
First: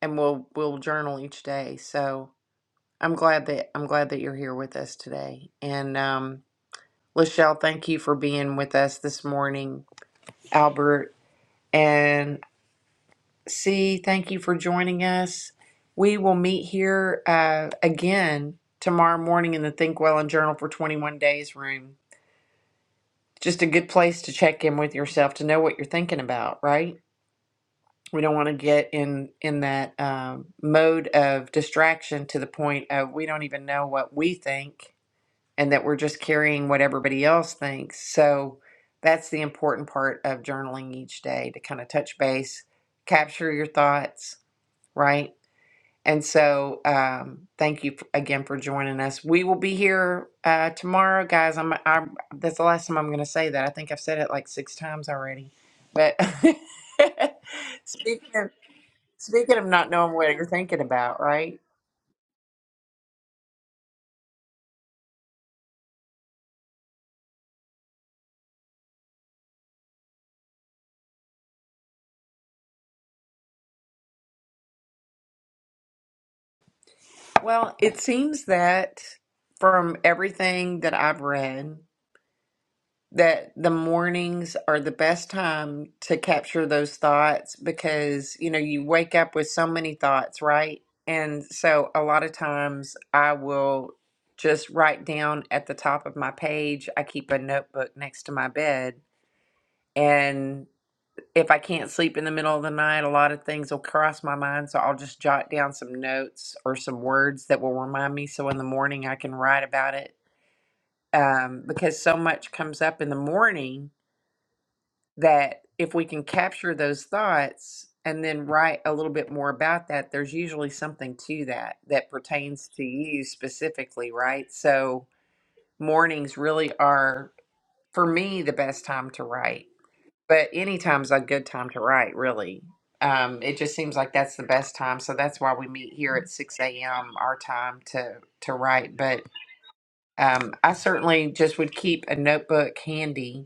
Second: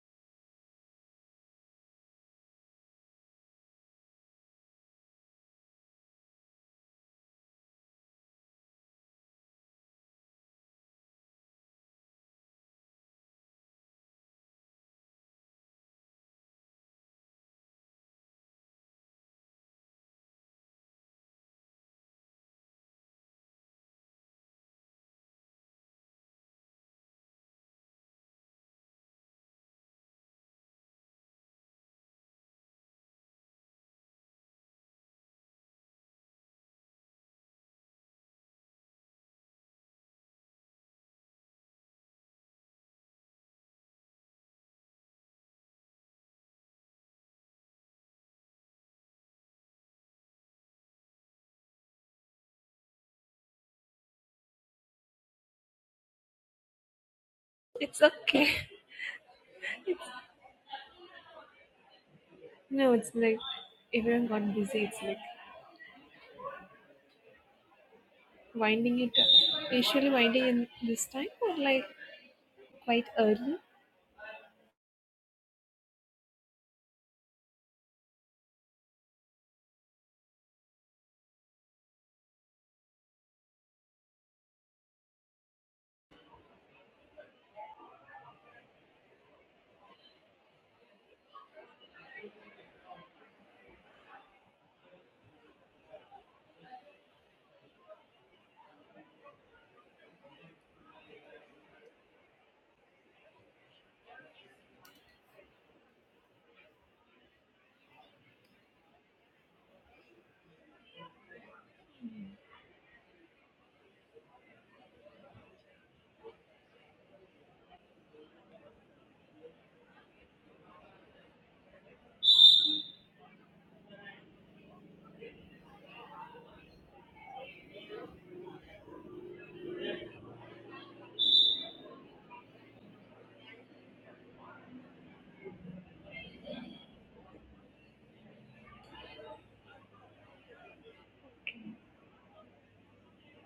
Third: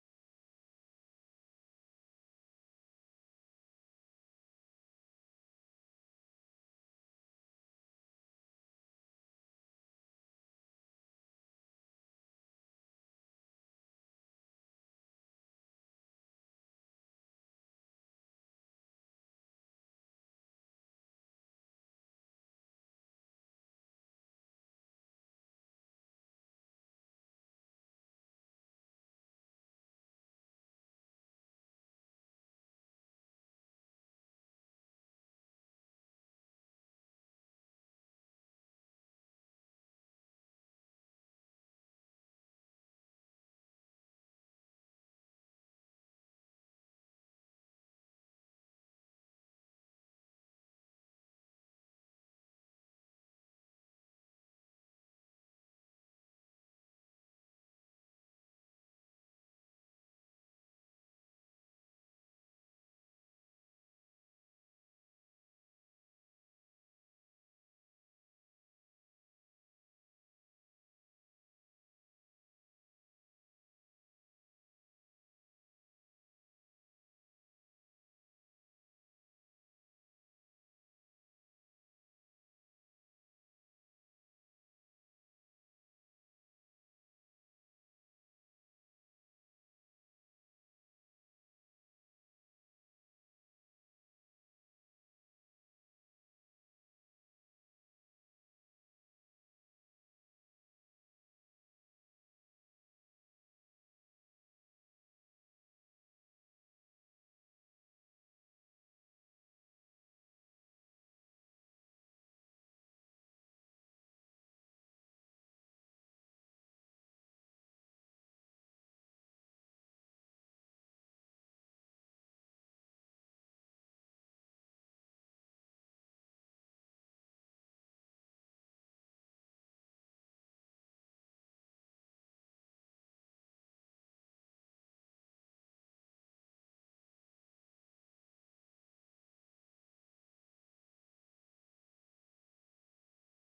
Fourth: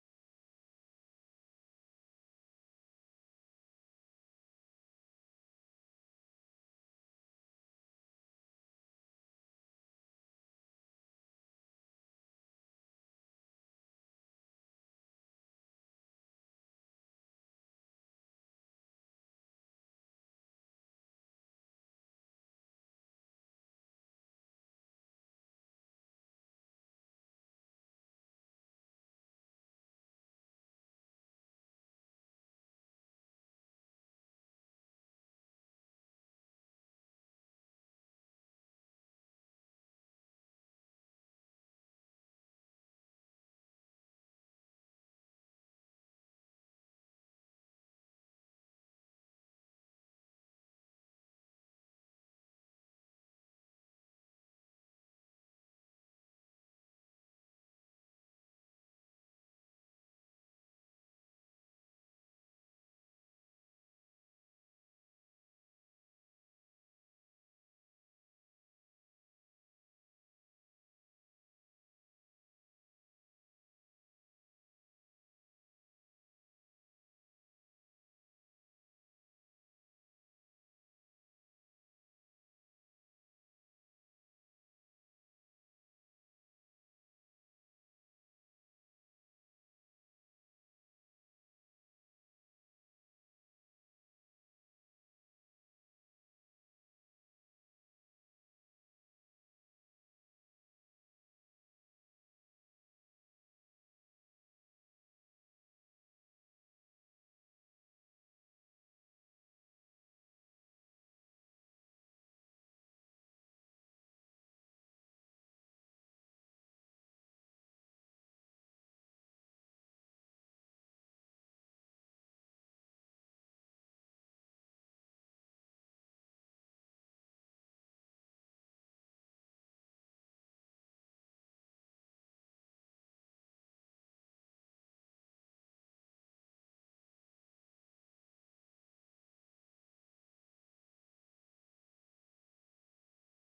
Speaker 1: and we'll we'll journal each day. So I'm glad that I'm glad that you're here with us today. And um, Lachelle, thank you for being with us this morning, Albert. and. See, thank you for joining us. We will meet here uh, again tomorrow morning in the Think Well and Journal for 21 Days room. Just a good place to check in with yourself to know what you're thinking about, right? We don't want to get in in that um, mode of distraction to the point of we don't even know what we think and that we're just carrying what everybody else thinks. So that's the important part of journaling each day to kind of touch base, capture your thoughts, right? And so, um, thank you f- again for joining us. We will be here uh, tomorrow, guys. I'm, I'm. That's the last time I'm going to say that. I think I've said it like six times already. But <laughs>
Speaker 3: it's
Speaker 1: speaking of
Speaker 3: okay. <laughs>
Speaker 1: speaking of not
Speaker 3: It's
Speaker 1: knowing what you're thinking about, right?
Speaker 3: no, it's like everyone got busy. It's like winding it up. Usually winding in this time or like quite early,
Speaker 1: Well, it seems that from everything that I've read. that the mornings are the best time to capture those thoughts because you know you wake up with so many thoughts right and so a lot of times i will just write down at the top of my page i keep a notebook next to my bed and if i can't sleep in the middle of the night a lot of things will cross my mind so i'll just jot down some notes or some words that will remind me so in the morning i can write about it um, because so much comes up in the morning that if we can capture those thoughts and then write a little bit more about that, there's usually something to that that pertains to you specifically, right? So mornings really are, for me, the best time to write, but any time's a good time to write, really. Um, it just seems like that's the best time, so that's why we meet here at six a.m. our time to to write. But um, I certainly just would keep a notebook handy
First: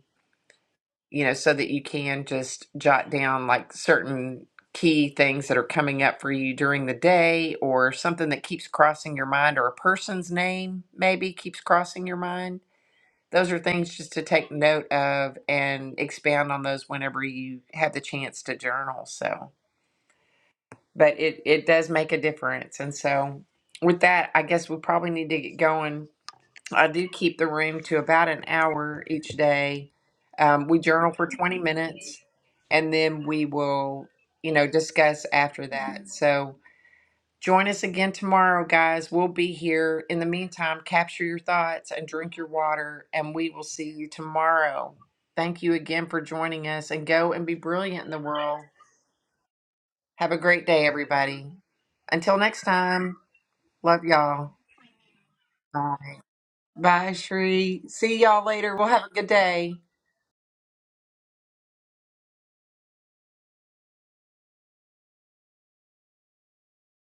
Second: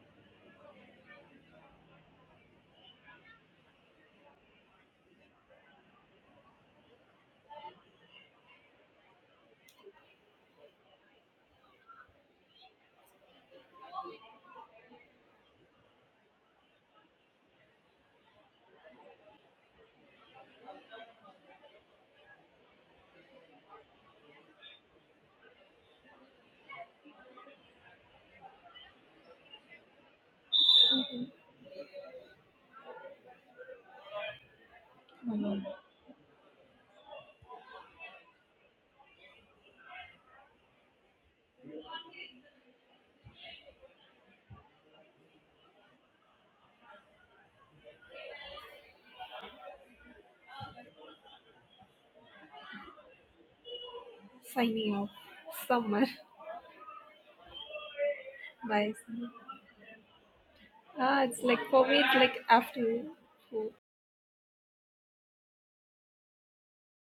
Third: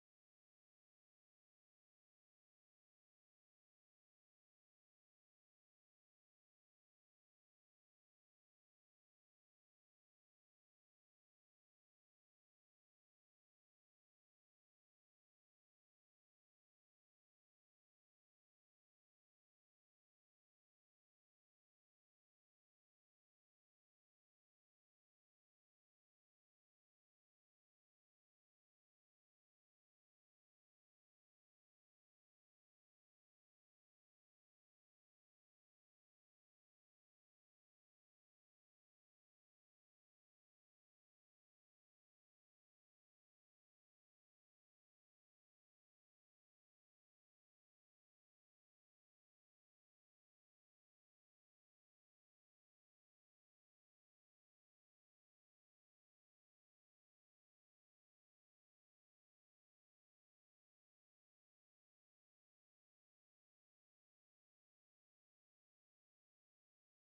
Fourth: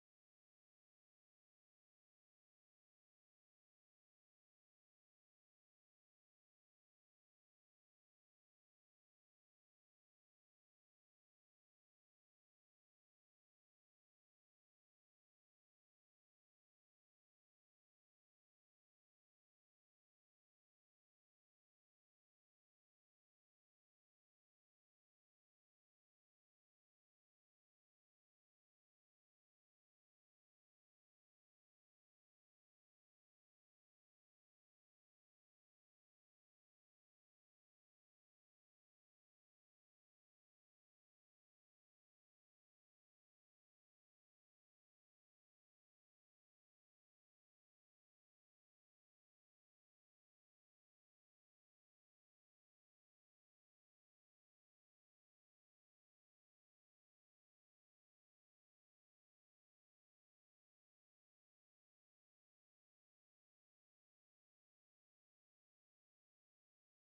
Speaker 1: you know, so that you can just jot down like certain key things that are coming up for you during the day or something that keeps crossing your mind or a person's name maybe keeps crossing your mind. Those are things just to take note of and expound on those whenever you have the chance to journal. So, but it, it does make a difference. And so, with that, I guess we probably need to get going I do keep the room to about an hour each day. Um, we journal for 20 minutes and then we will, you know, discuss after that. So join us again tomorrow, guys. We'll be here. In the meantime, capture your thoughts and drink your water, and we will see you tomorrow. Thank you again for joining us and go and be brilliant in the world. Have a great day, everybody. Until next time, love y'all.
Speaker 3: signing off
Speaker 1: Bye.
Speaker 3: summer
Speaker 1: Bye, Shree. See y'all
Speaker 3: <laughs>
Speaker 1: later. We'll
Speaker 3: by
Speaker 1: have a good
Speaker 3: summer.
Speaker 1: day.
Speaker 3: Ah, it's like for me, it's like afternoon food.